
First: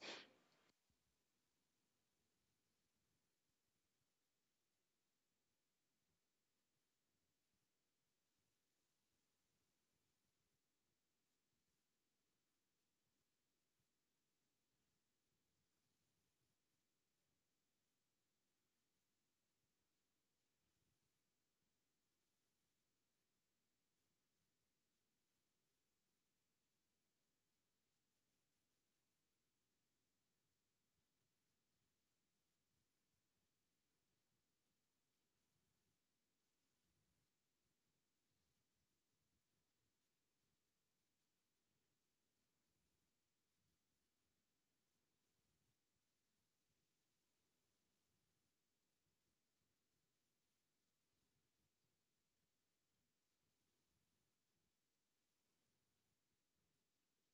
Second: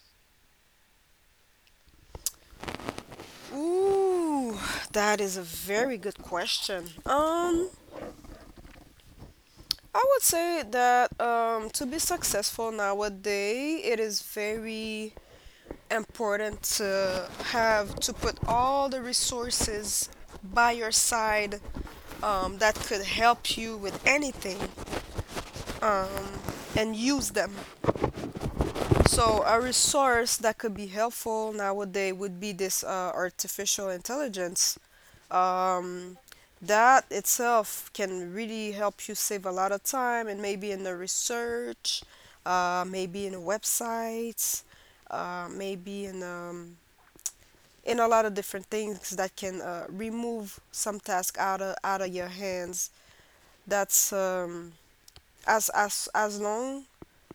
Ooh, that is a very good question. I would say that to be successful nowadays, it is very important to have to put all the resources by your side, that could help you with anything, um, and use them. So, a resource that could be helpful nowadays would be this artificial intelligence. Um, that itself can really help you save a lot of time, and maybe in the research, maybe in websites, maybe in and a lot of different things that can remove some task out of your hands. That's as long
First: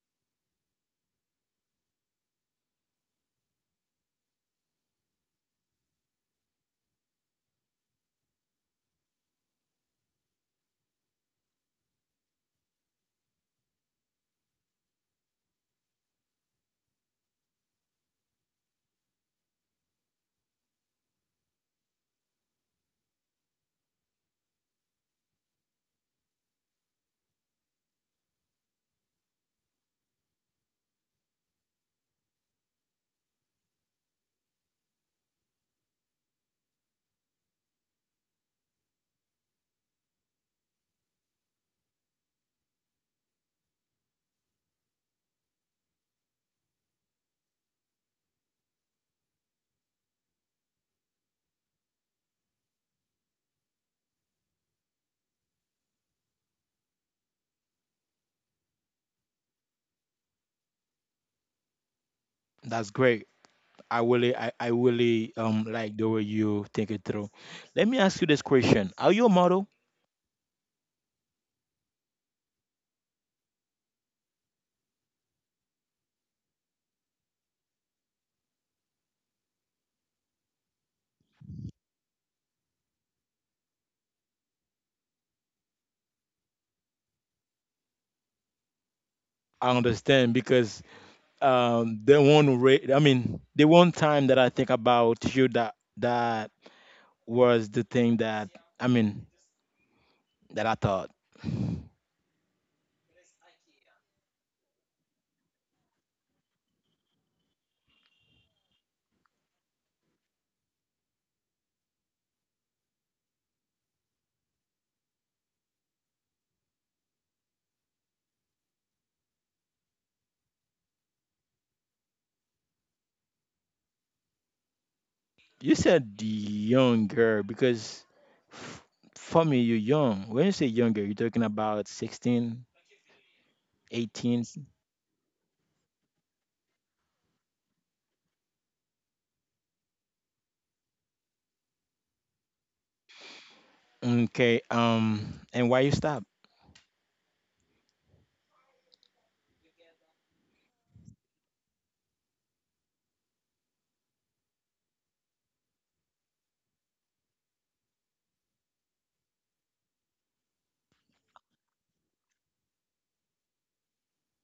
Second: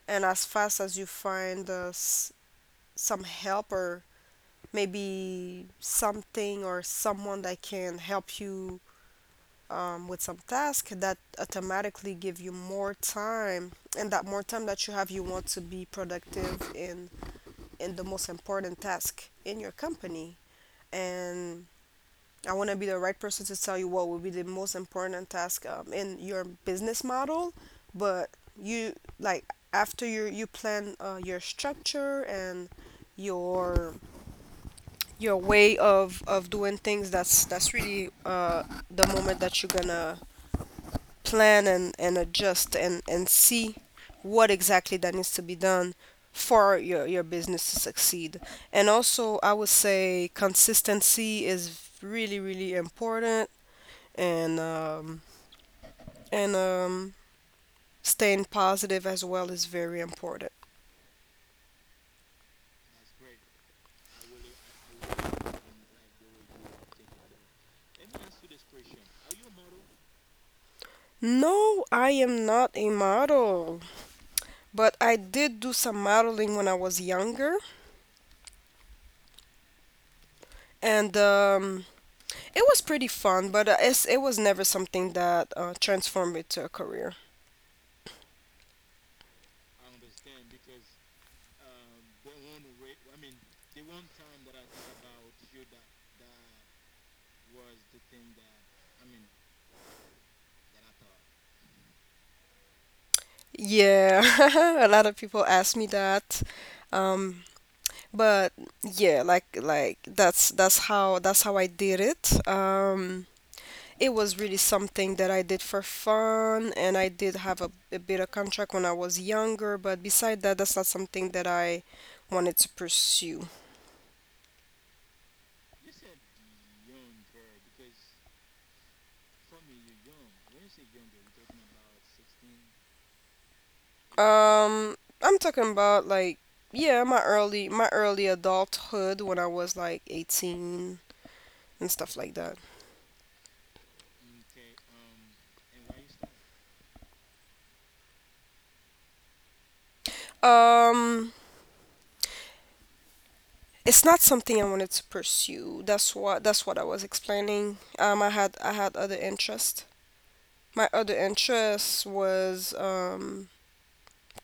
and as fast as you find some help or maybe something or someone that can help you with some task that automatically give you more time, and that more time that you have, you want to be productive in the most important task in your company, and I want to be the right person to tell you what will be the most important task in your business model, but you, like, after you you plan your structure and your your way of doing things, that's really the moment that you're gonna plan and adjust and see what exactly that needs to be done for your business to succeed. And also, I would say consistency is really really important, and and um, staying positive as well is very important. That's great. I really, I really like the way you think it through. Let me ask you this question: are you a model? No, I am not a model, but I did do some modeling when I was younger, and it was pretty fun. But it was never something that transformed into a career. I understand because the one rate. I mean, the one time that I think about you that that was the thing that, I mean, that I thought. Yeah, *laughs* a lot of people ask me that. Um, but yeah, like that's that's how I did it. It was really something that I did for fun, and I did have a bit of contract when I was younger, but beside that, that's not something that I wanted to pursue. You said the young girl because f- for me, you're young. When you say younger, you're talking about 16, 18. Um, I'm talking about, like, yeah, my early adulthood when I was like 18 and stuff like that. Okay. And why you stop? Um, it's not something I wanted to pursue. That's what I was explaining. I had other interest. My other interest was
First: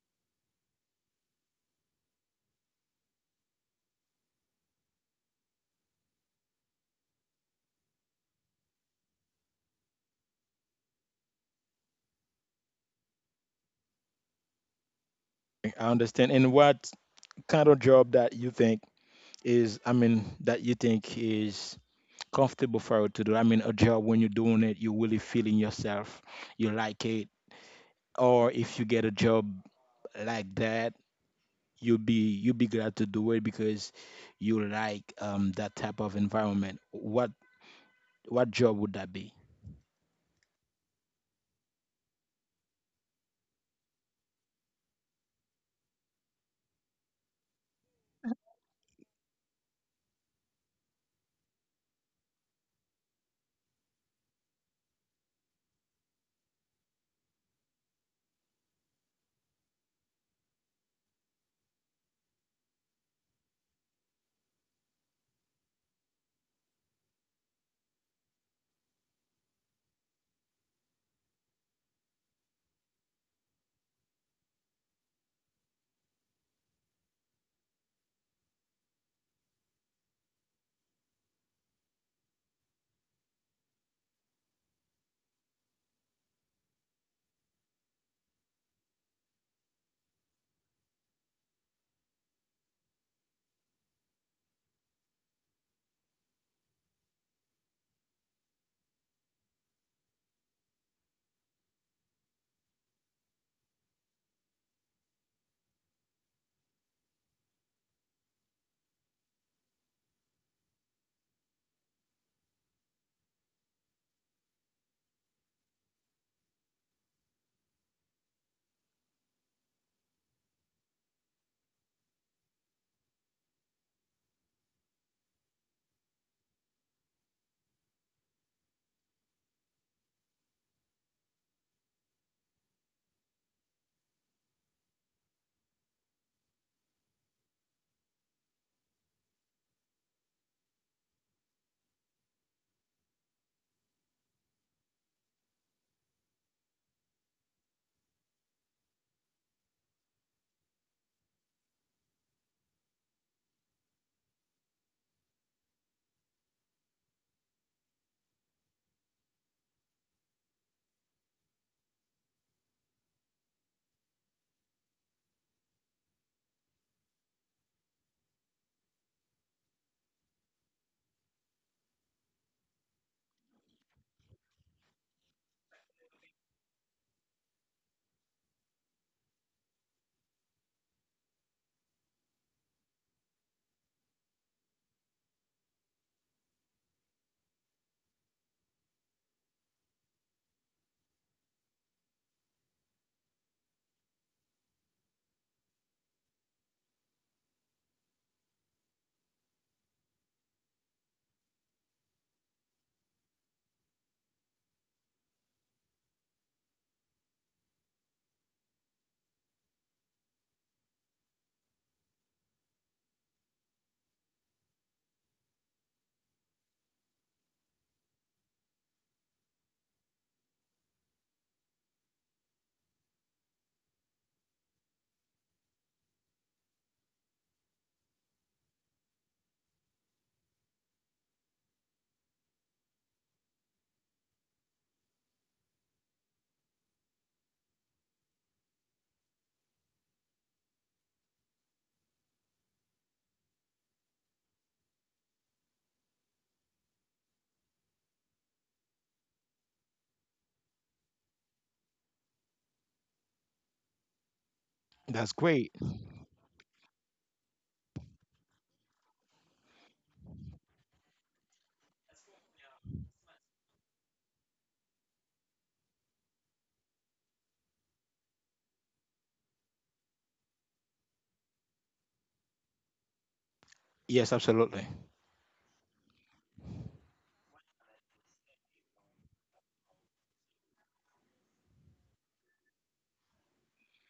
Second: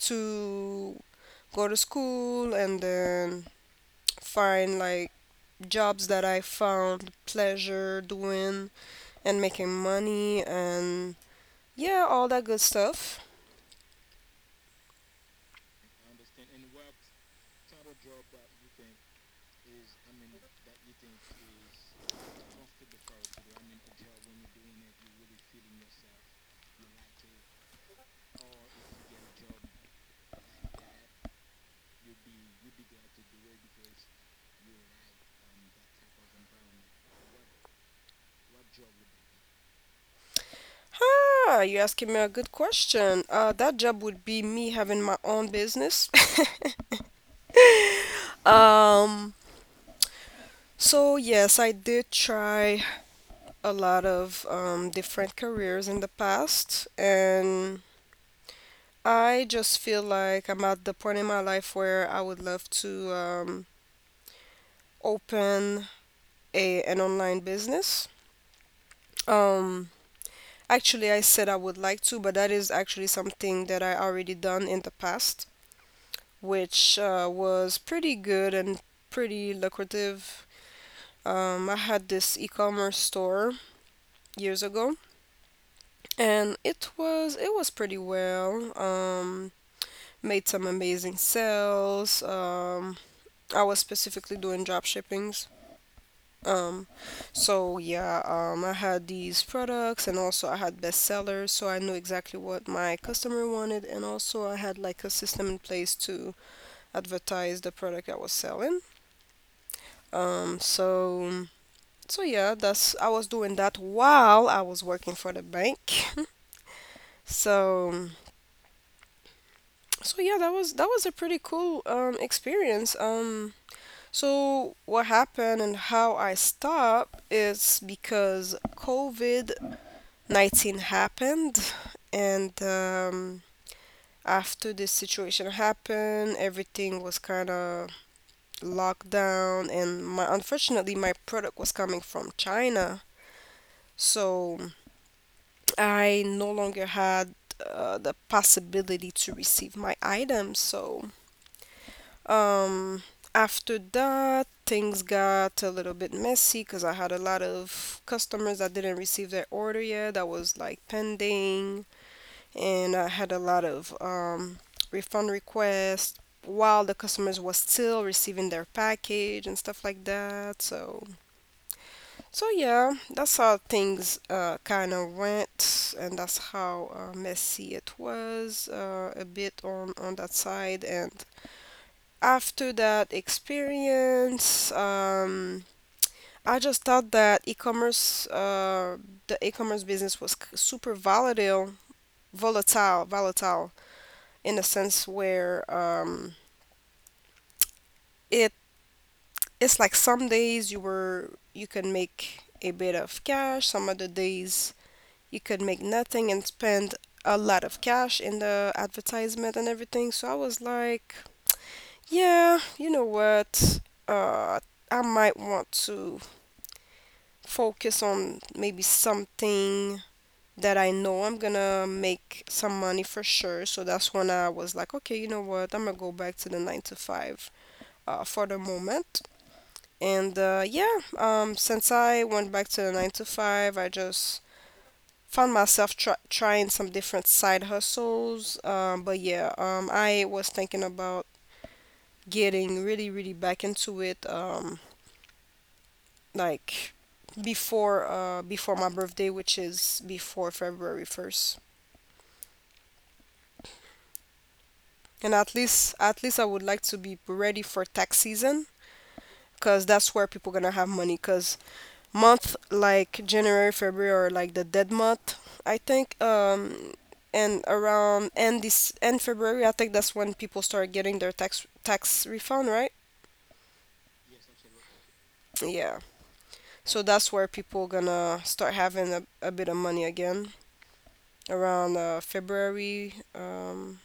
to go to school and then find like jobs that I found pleasure doing and making money, and yeah, all that good stuff. I understand. And what kind of job that you think is, I mean, that you think is comfortable for you to do? I mean, a job when you're doing it, you're really feeling yourself, you like it, or if you get a job like that, you'll be glad to do it because you like that type of environment. What job would that be? Ah, you're asking me a good question. That job would be me having my own business. *laughs* Um, so yes, I did try a lot of different careers in the past, and I just feel like I'm at the point in my life where I would love to open a an online business. Um, Actually, I said I would like to, but that is actually something that I already done in the past, which was pretty good and pretty lucrative. I had this e-commerce store years ago, and it was pretty well. Made some amazing sales. I was specifically doing drop shipping. Um, I had these products, and also I had bestsellers, so I knew exactly what my customer wanted, and also I had like a system in place to advertise the product I was selling. Um, so that's I was doing that while I was working for the bank. *laughs* So that was a pretty cool experience. So what happened and how I stopped is because COVID 19 happened. And after this situation happened, everything was kind of locked down, and my, unfortunately, my product was coming from China, so I no longer had the possibility to receive my items. So um after that, things got a little bit messy, because I had a lot of customers that didn't receive their order yet, that was like pending. And I had a lot of refund requests while the customers was still receiving their package and stuff like that. So, so yeah, that's how things kind of went, and that's how messy it was a bit on that side. And after that experience, I just thought that the e-commerce business was super volatile, in a sense where it it's like some days you were you can make a bit of cash, some other days you could make nothing and spend a lot of cash in the advertisement and everything. So I was like, yeah, you know what? Uh, I might want to focus on maybe something that I know I'm gonna make some money for sure. So that's when I was like, okay, you know what? I'm gonna go back to the nine to five for the moment. And yeah, since I went back to the nine to five, I just found myself trying some different side hustles. I was thinking about getting really, really back into it, like before before my birthday, which is before February first. That's And great. At least I would like to be ready for tax season, cause that's where people gonna have money, cause month like January, February or like the dead month, I think. And around end February, I think that's when people start getting their tax refund, right? Yes, absolutely. Yeah. So that's where people gonna start having a bit of money again around February,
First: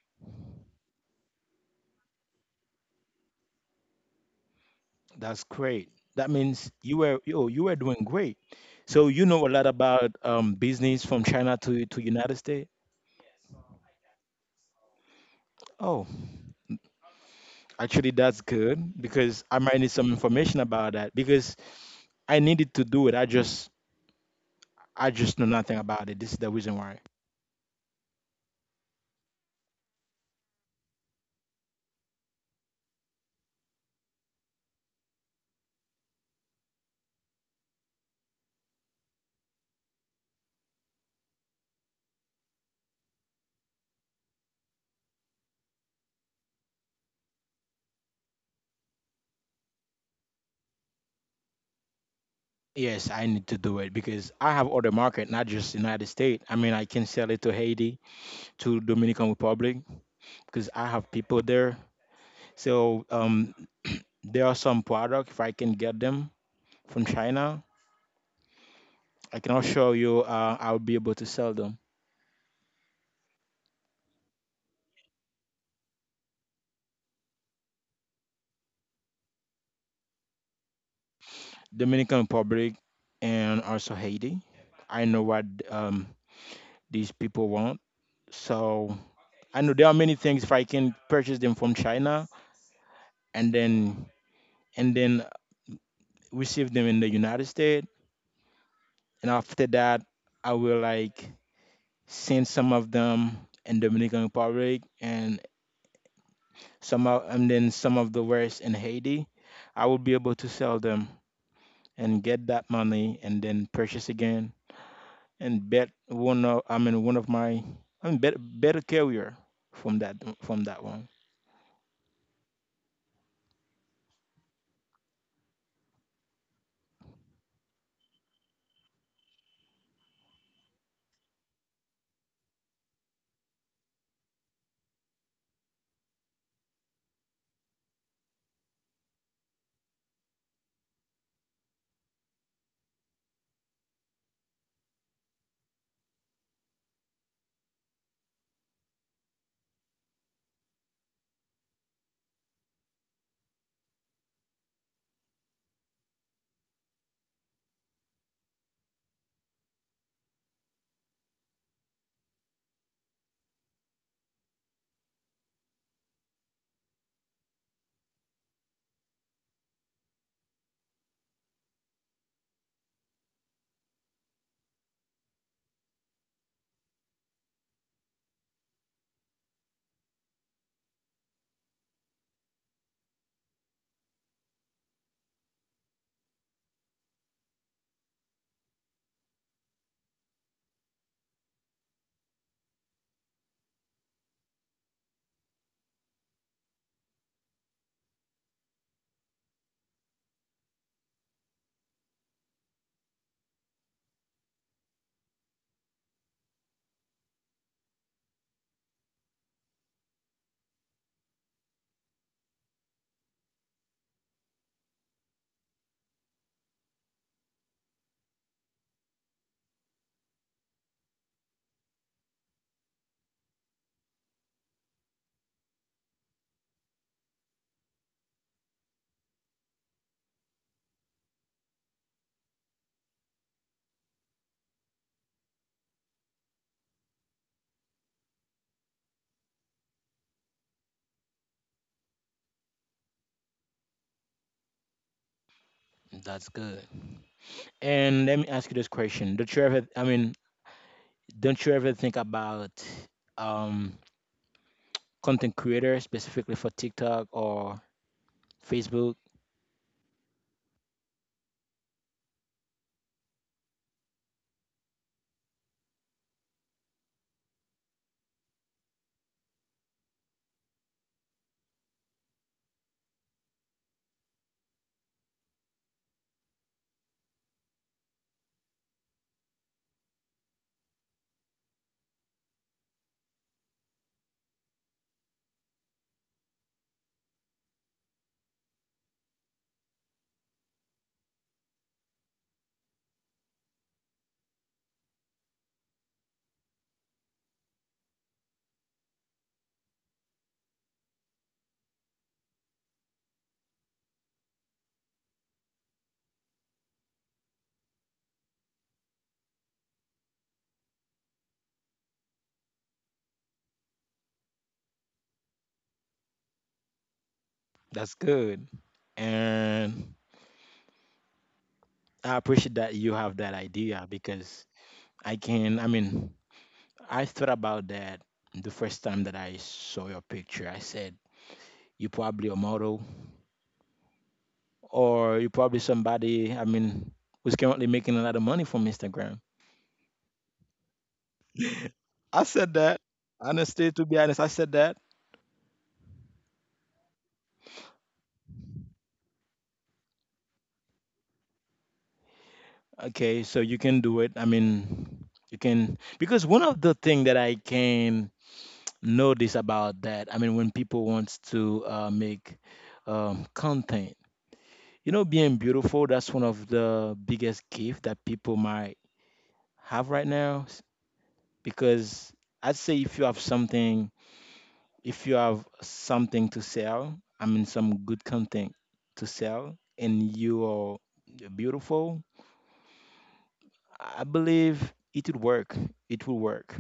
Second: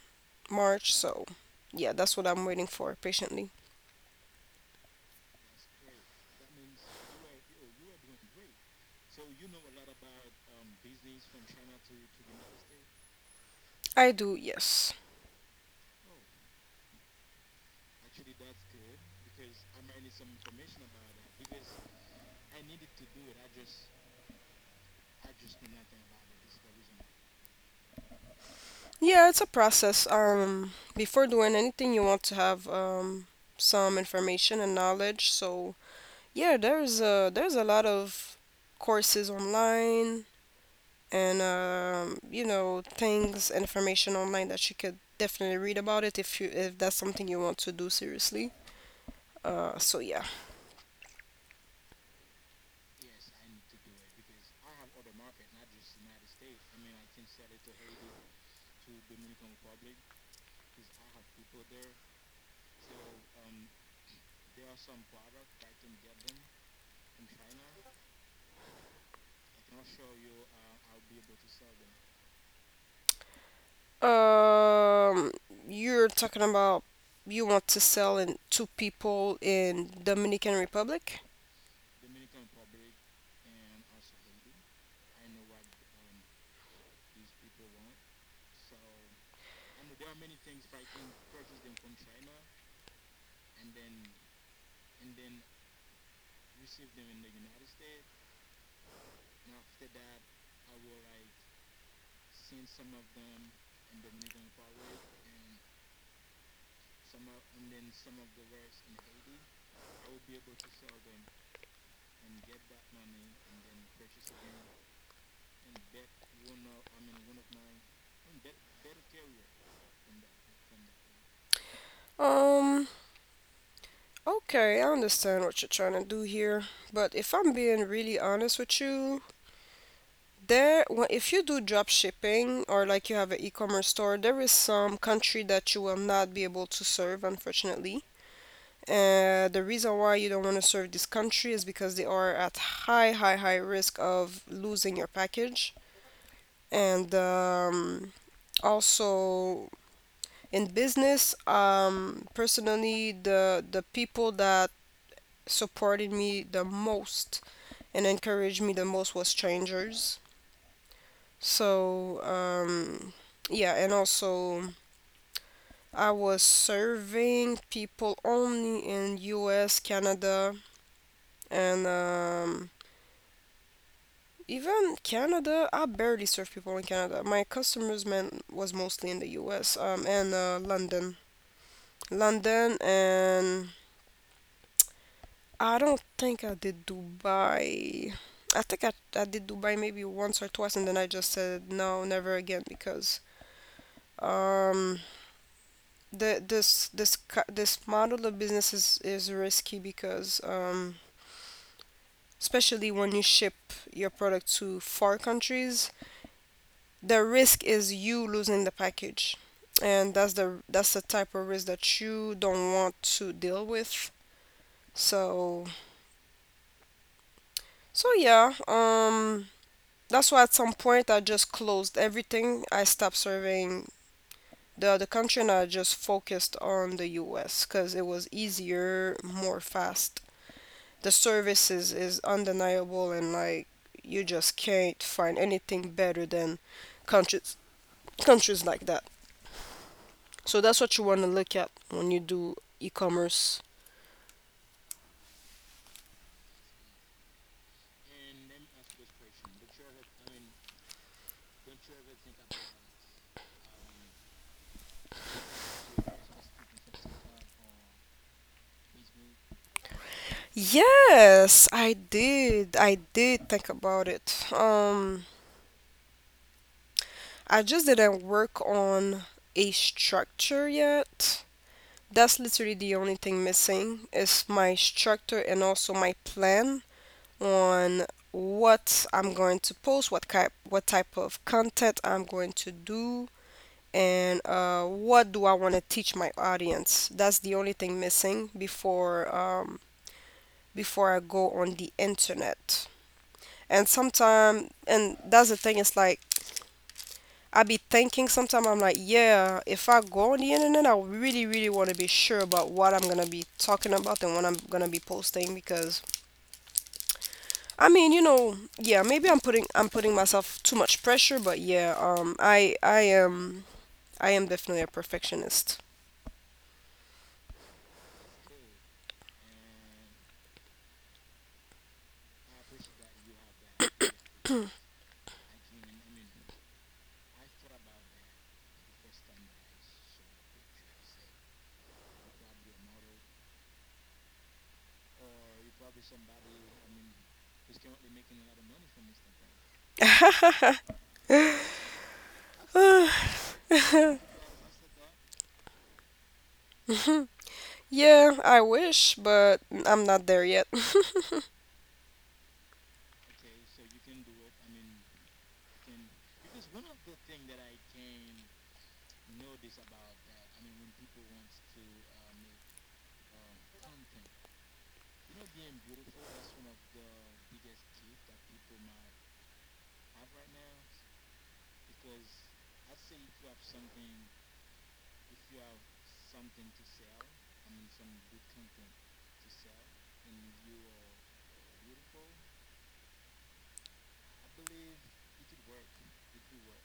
March. So yeah, that's what I'm waiting for patiently. That's great. That means you were doing great. So you know a lot about business from China to United States. I do, yes. Oh, actually that's good because I might need some information about that because I needed to do it. I just know nothing about it. This is the reason why. Yeah, it's a process. Before doing anything, you want to have some information and knowledge. So yeah, there's a lot of courses online and you know, things, information online that you could definitely read about it if you if that's something you want to do seriously. So yeah. Yes, I need to do it because I have other market, not just United States. I mean, I can sell it to Haiti, to Dominican Republic, because I have people there. So there are some product if I can get them from China. I can assure you, I'll be able to sell them. Um, you're talking about you want to sell in to people in Dominican Republic? Dominican Republic and also Haiti. I know what these people want. So I know there are many things. If I can purchase them from China and then and then receive them in the United States, and after that, I will like send some of them in Dominican Republic and and then some of the rest in Haiti. I will be able to sell them and get that money and then purchase again and bet one of I mean one of my I mean better carrier from that from that one. Um, okay, I understand what you're trying to do here, but if I'm being really honest with you, there, if you do drop shipping or like you have an e-commerce store, there is some country that you will not be able to serve, unfortunately. The reason why you don't want to serve this country is because they are at high risk of losing your package. And also in business, personally, the people that supported me the most and encouraged me the most was strangers. So, yeah, and also I was serving people only in US, Canada, and even Canada, I barely serve people in Canada. My customers man was mostly in the US, and London. London and I don't think I did Dubai. I think I did Dubai maybe once or twice, and then I just said no, never again because um the this this ca- this model of business is risky because especially when you ship your product to far countries, the risk is you losing the package. And that's the type of risk that you don't want to deal with. So so yeah, that's why at some point I just closed everything. I stopped serving the other country, and I just focused on the US because it was easier, more fast. The service is undeniable, and like, you just can't find anything better than countries countries like that. So that's what you want to look at when you do e-commerce. That's good. And let me ask you this question: Don't you ever I mean don't you ever think about um content creator specifically for TikTok or Facebook? Yes, I did think about it. I just didn't work on a structure yet. That's literally the only thing missing is my structure, and also my plan on what I'm going to post, what type of content I'm going to do, and what do I want to teach my audience. That's the only thing missing before I go on the internet. And sometimes, and that's the thing. It's like I be thinking. Sometimes I'm like, yeah, if I go on the internet, I really, really want to be sure about what I'm gonna be talking about and what I'm gonna be posting, because I mean, yeah, maybe I'm putting myself too much pressure, but yeah, I am definitely a perfectionist. That's good. And I appreciate that you have that idea because I mean I thought about that the first time that I saw your picture. I said you probably a model or you probably somebody, I mean, who's currently making a lot of money from Instagram. *laughs* *laughs* I said that. Honestly, to be honest, I said that. Yeah, I wish, but I'm not there yet. Okay, so you can do it. I mean, you can because one of the thing that I can notice about that, I mean, when people wants to make content, you know, being beautiful, that's one of the biggest gift that people might have right now. Because I'd say if you have something to sell, I mean some good content to sell, and you are beautiful, I believe it would work. It will work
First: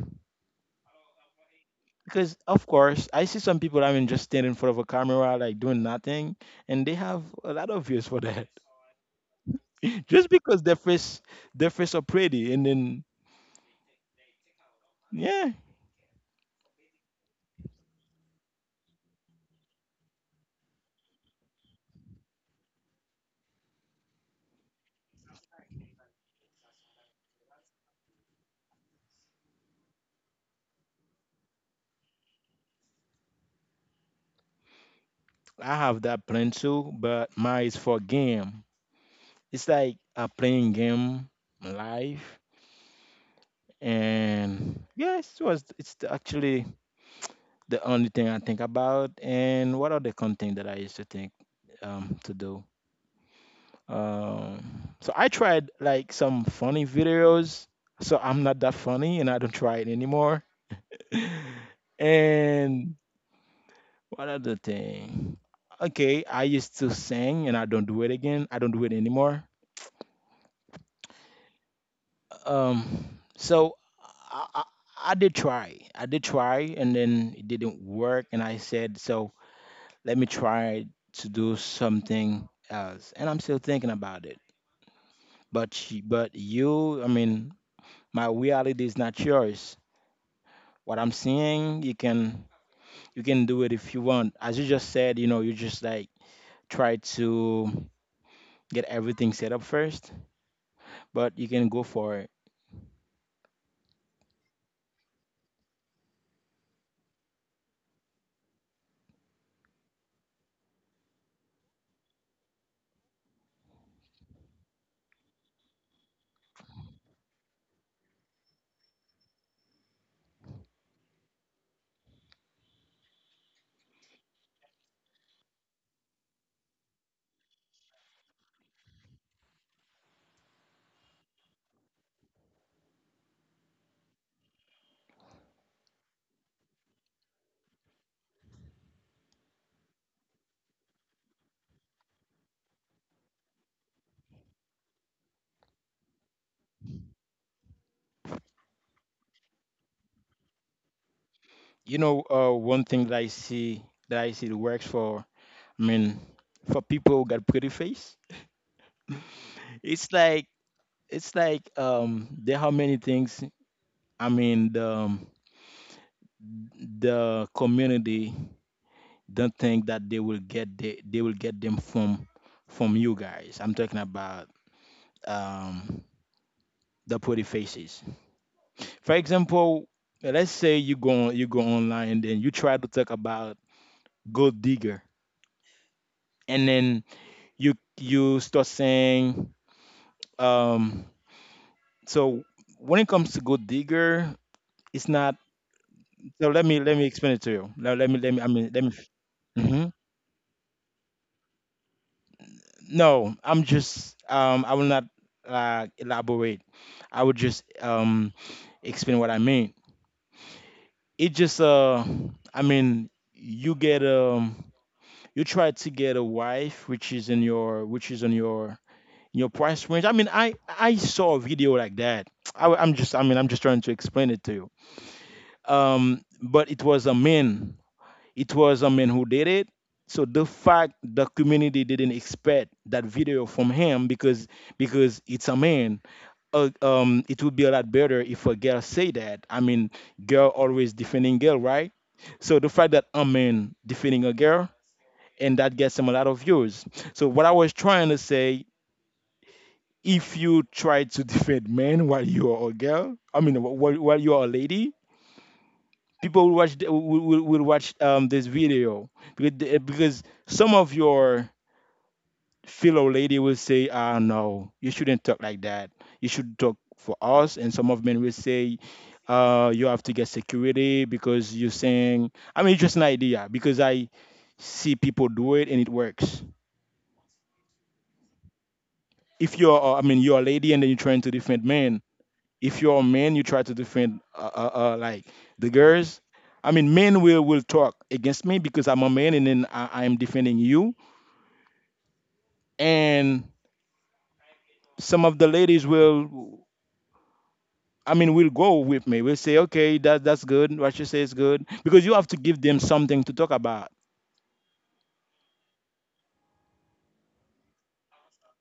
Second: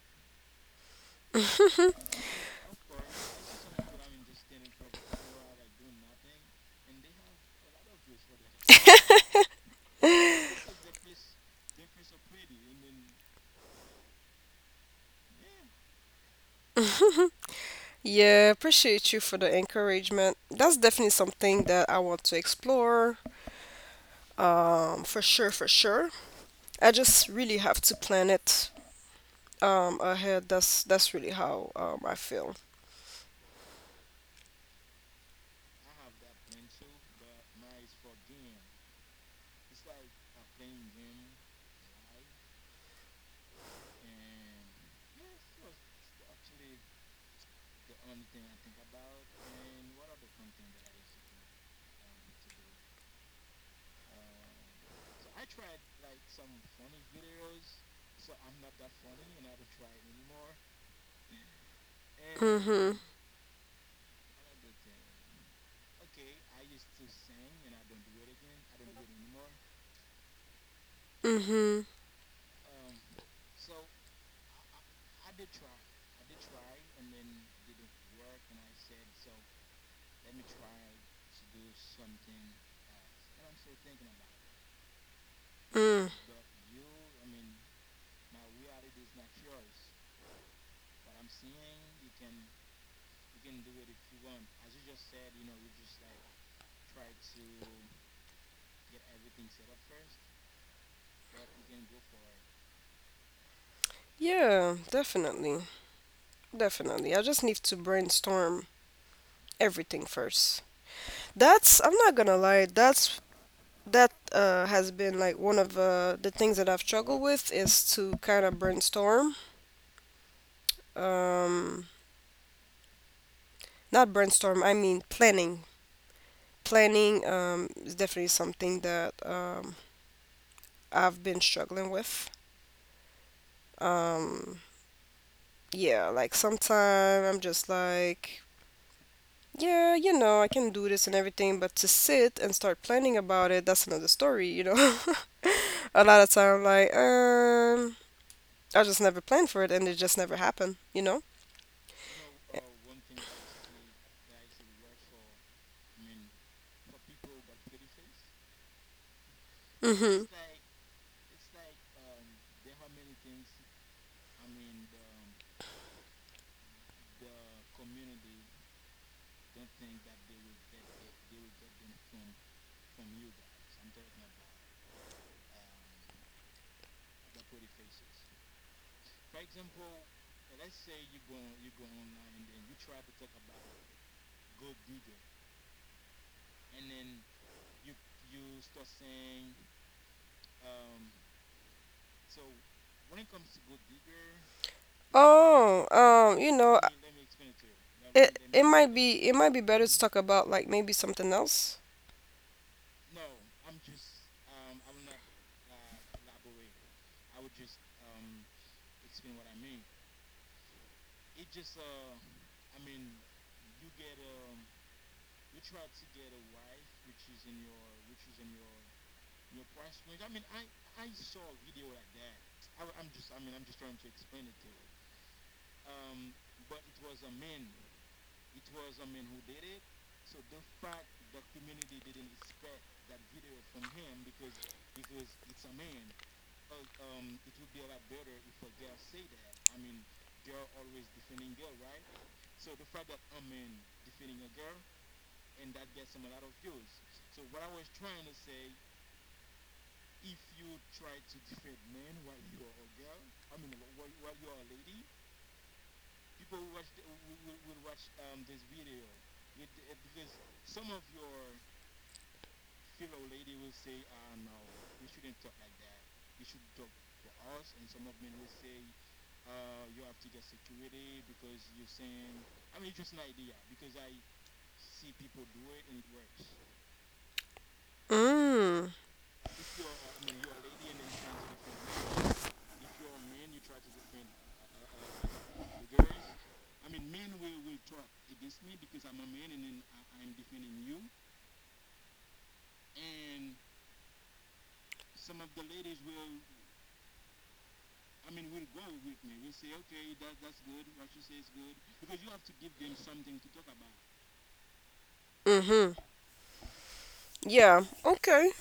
because, of course, I see some people. I mean, just standing in front of a camera, like doing nothing, and they have a lot of views for that. *laughs* just because their face are pretty, and then yeah. *laughs* Yeah, appreciate you for the encouragement. That's definitely something that I want to explore. For sure, for sure. I just really have to plan it ahead. That's really how I feel. I have that plan too. But mine is for game. It's like a playing game live. And yes, it's actually the only thing I think about. And what are the content that I used to think to do? So I tried like some funny videos. So I'm not that funny, and I don't try it anymore. *laughs* And Mhm. what other thing? Okay, I used to sing, and I don't do it again. I don't do it anymore. Mhm. Um, so I, I, I did try. I did try, and then it didn't work. And I said so, let me try to do something else. And I'm still thinking about it. But Mm. You, I mean, my reality is not yours. What I'm seeing, you can do it if you want. As you just said, you know, you just like try to get everything set up first, but you can go for it. Yeah, definitely. Definitely. I just need to brainstorm everything first. That's, I'm not gonna lie, that has been like one of the things that I've struggled with, is to kind of brainstorm. Um, Not brainstorm, I mean planning. Planning is definitely something that I've been struggling with. Um, yeah, like sometimes I'm just like, yeah, I can do this and everything, but to sit and start planning about it, that's another story. *laughs* A lot of time, like, I just never planned for it, and it just never happened, you know? You know, one thing that I see that works for, I mean, for people who got pretty face, it's Mm-hmm. like it's like there are many things. I mean, the community don't think that they will get they will get them from you guys. I'm talking about um, the pretty faces. For example, let's say you go online and then you try to talk about gold digger, and then you start saying um, so when it comes to gold digger, it's not. Oh, um, So you know, I- let me explain it to you. Now let me, it I mean, it let me. might be it might be Mm-hmm. better to talk about, like, maybe something else. No, I'm just I will not elaborate. I would just explain what I mean. It just I mean you get you try to get a wife which is in your which is on your in your price range. I mean I saw a video like that. I am just, I mean, I'm just trying to explain it to you. Um, but it was a man. It was a man who did it. So the fact the community didn't expect that video from him because it's a man, it would be a lot better if a girl say that. I mean, girl always defending girl, right? So the fact that a man defending a girl, and that gets him a lot of views. So what I was trying to say, if you try to *laughs* defend men while you are a girl, I mean, while you are a lady, people will watch will watch this video because because some of your fellow lady will say ah no you shouldn't talk like that, you should talk for us, and some of men will say you have to get security because you're saying, I mean, it's just an idea because I see people do it and it works. Mm. If you're I mean you're a lady and then you're trying to defend men, if you're a man, you try to defend like the girls. I mean, men will talk against me because I'm a man, and then I am defending you. And some of the ladies will, I mean, will go with me. Will say, okay, that that's good. What you say is good because you have to give them something to talk about. Mm-hmm. Yeah. Okay.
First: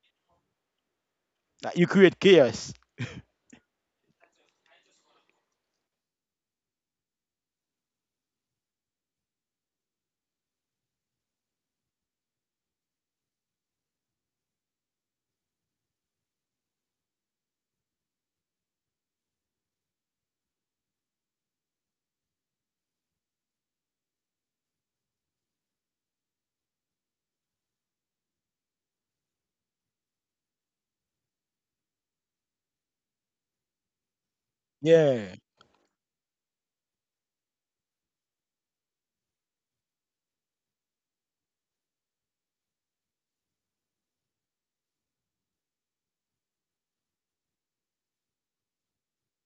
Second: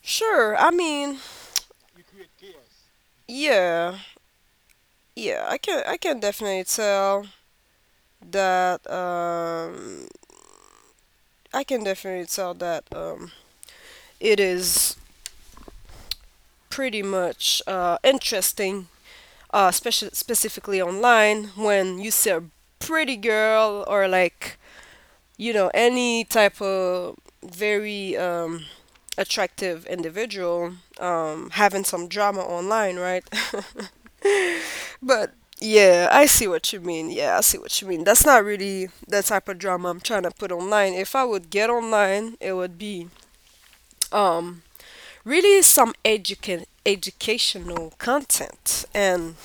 Sure. I mean, Like, you create chaos. yeah. Yeah, I can definitely tell that I can definitely tell that it is pretty much interesting, especially specifically online when you see a pretty girl, or like, any type of very attractive individual having some drama online, right? *laughs* But Yeah, yeah, I see what you mean. Yeah, I see what you mean. That's not really the type of drama I'm trying to put online. If I would get online, it would be um really some educational content. And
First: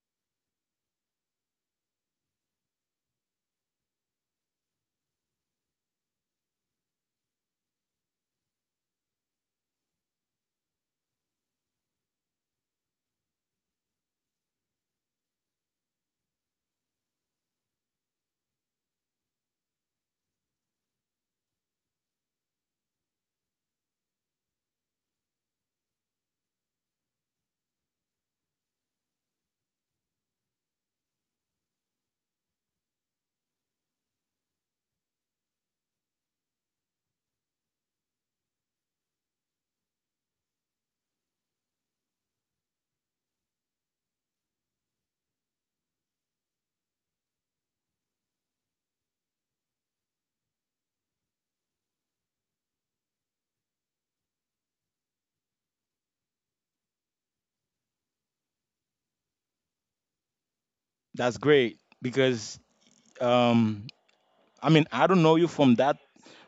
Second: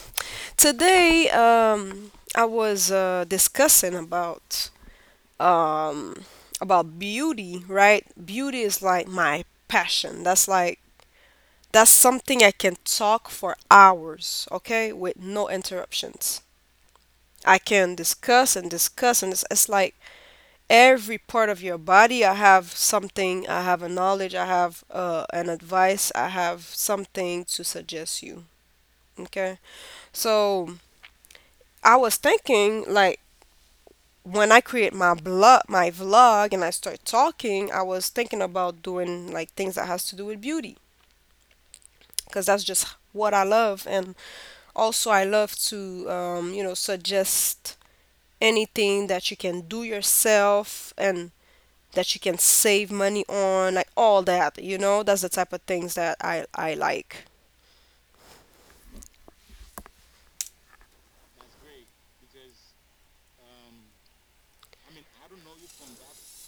today I was discussing um, about beauty, right? Beauty is like my passion. That's like, that's something I can talk for hours, okay, with no interruptions. I can discuss and discuss, and it's like, every part of your body, I have something, I have a knowledge, I have an advice, I have something to suggest you. Okay. So I was thinking, like, when I create my blog, my vlog, and I start talking, I was thinking about doing, like, things that has to do with beauty, because that's just what I love. And also I love to suggest anything that you can do yourself, and that you can save money on, like, all that, you know? That's the type of things that I like. that's great because um, I mean, I don't know you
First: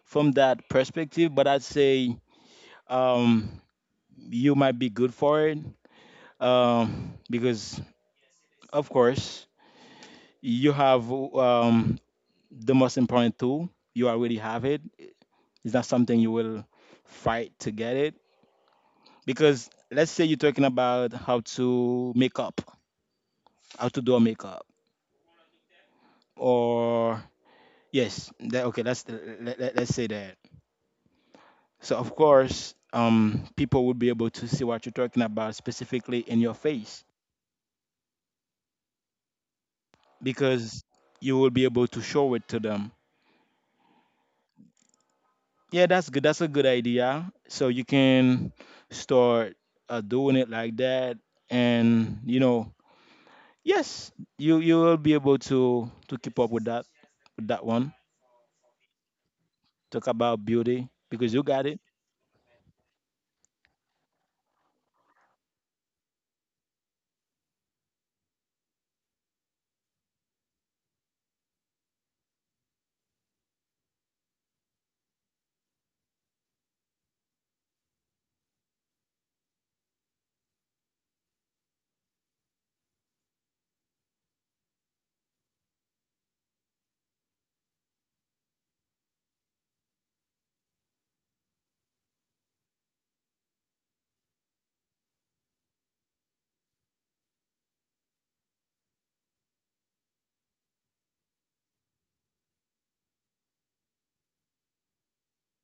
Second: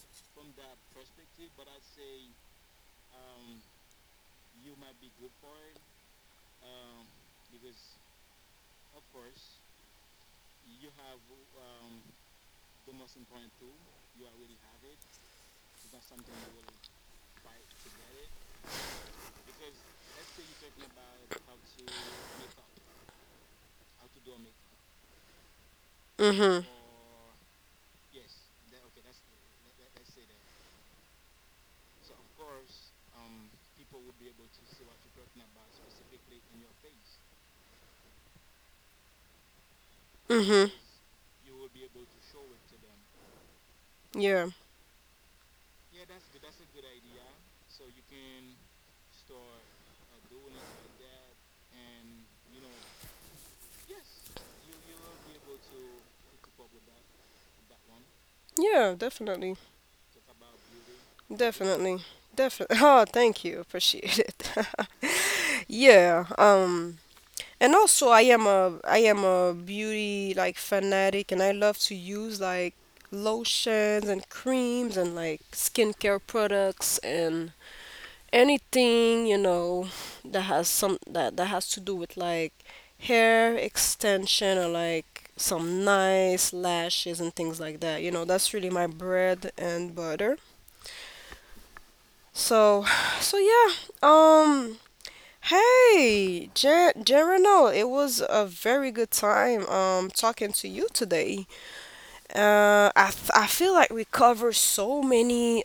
from that perspective, but I'd say um, you might be good for it. Um, because of course you have the most important tool. You already have it. It's not something you will fight to get it. Because let's say you're talking about how to make up, how to do a makeup, Hmm. or yes, that, okay. Let's say that. So of course, people will be able to see what you're talking about specifically in your face Hmm. because you will be able to show it to them. Yeah. Yeah, that's good. That's a good idea. So you can start doing it like that, and you know, yes, you will be able to keep up with that one. Yeah, definitely. Talk about beauty because you got it. Definitely. Definitely. *laughs* Oh, thank you. Appreciate it. *laughs* Yeah. And also I am a beauty like fanatic, and I love to use like lotions and creams and like skincare products, and anything, that has some that has to do with like hair extension, or like some nice lashes and things like that, you know? That's really my bread and butter. So. *sighs* So yeah, um hey Gerano, it was a very good time talking to you today. I feel like we cover so many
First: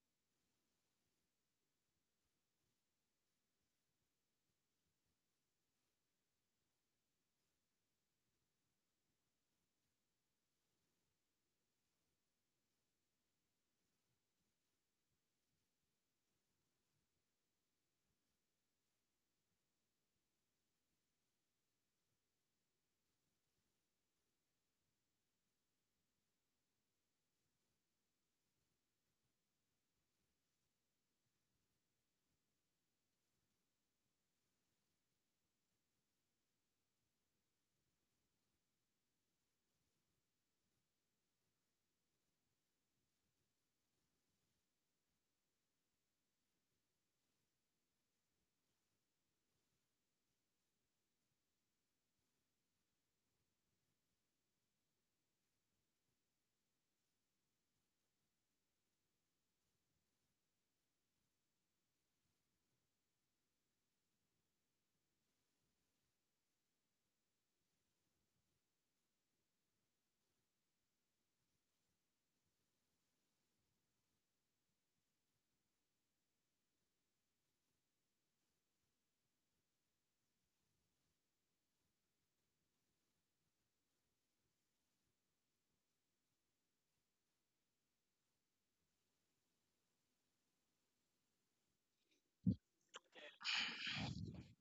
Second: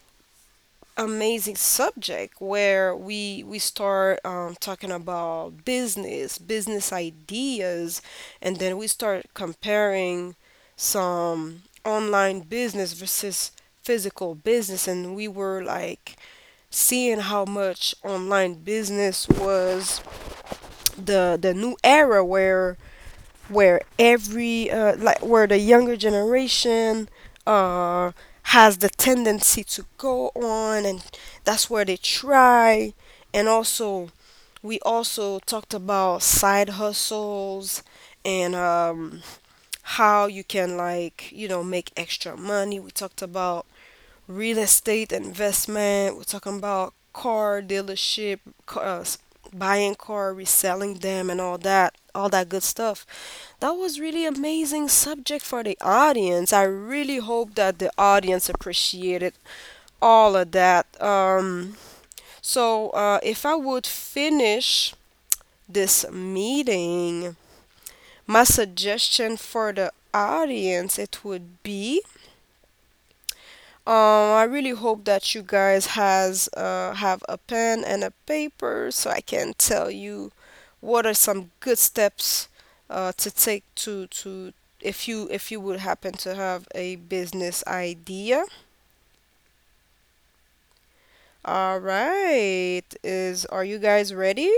amazing subject, where we start talking about business, business ideas, and then we start comparing some online business versus physical business, and we were like seeing how much online business was the new era, where every, like, where the younger generation uh, has the tendency to go on, and that's where they try. And also, we also talked about side hustles, and how you can, like, make extra money. We talked about real estate investment, we're talking about car dealership, cars, buying car, reselling them, and all that good stuff. That was really amazing subject for the audience. I really hope that the audience appreciated all of that. So, if I would finish this meeting, my suggestion for the audience, it would be, I really hope that you guys has have a pen and a paper, so I can tell you what are some good steps to take, to if you would happen to have a business idea. All right, is are you guys ready?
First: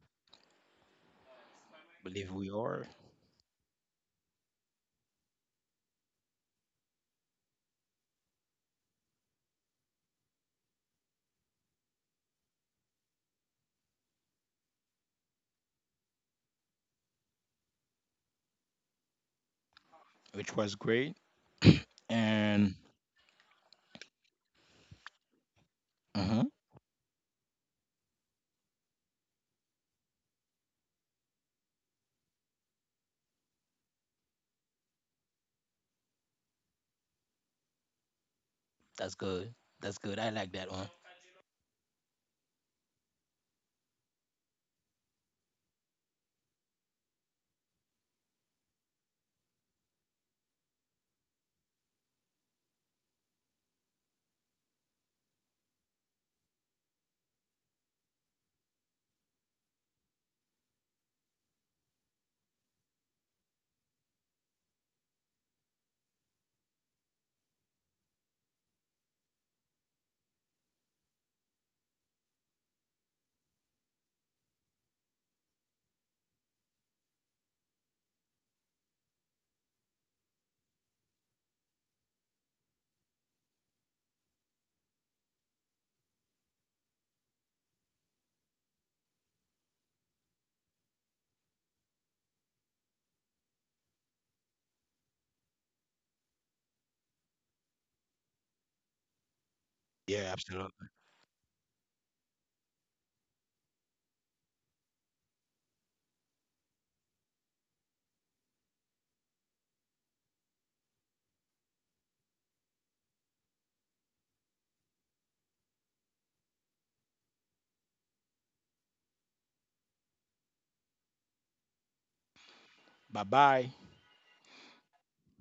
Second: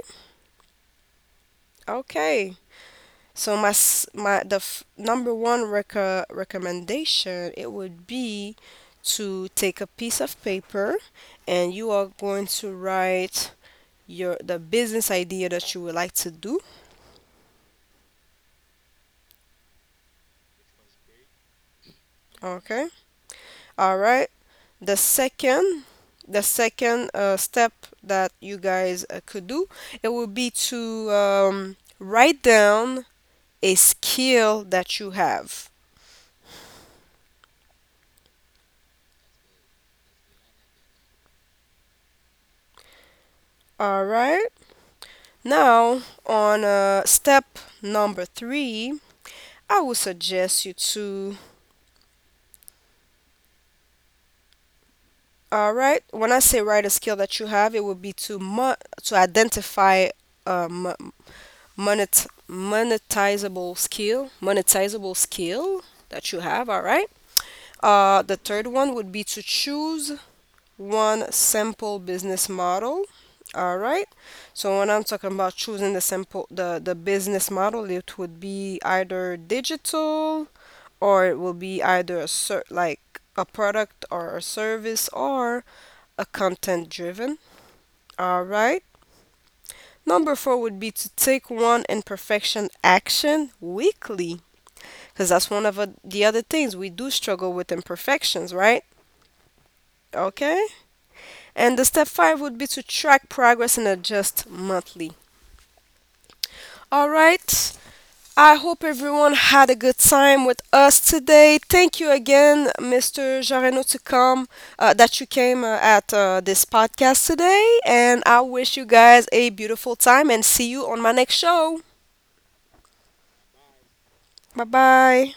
Believe we Okay. are, So, my number one recommendation, it would be to take a piece of paper, and you are going to write your the business idea that you would like to do. which was great, and Okay. All right. the second the uh. second step that you guys could do, it would be to write down a skill that you have. That's good. That's good. I like that one. All right. Now, on step number three, I would suggest you to, all right, when I say write a skill that you have, it would be to identify um, monetizable skill that you have, all right? The third one would be to choose one simple business model. All right. So when I'm talking about choosing the simple, the business model, it would be either digital, or it will be either like a product or a service, or a content driven. All right. Number four would be to take one imperfection action weekly, because that's one of the other things we do struggle with, imperfections, right? Yeah, Okay. absolutely. And the step five would be to track progress and adjust monthly. All right. I hope everyone had a good time with us today. Thank you again, Mr. Jareno, to come, that you came at this podcast today. And I wish you guys a beautiful time, and see you on my next show. Bye bye. Bye bye.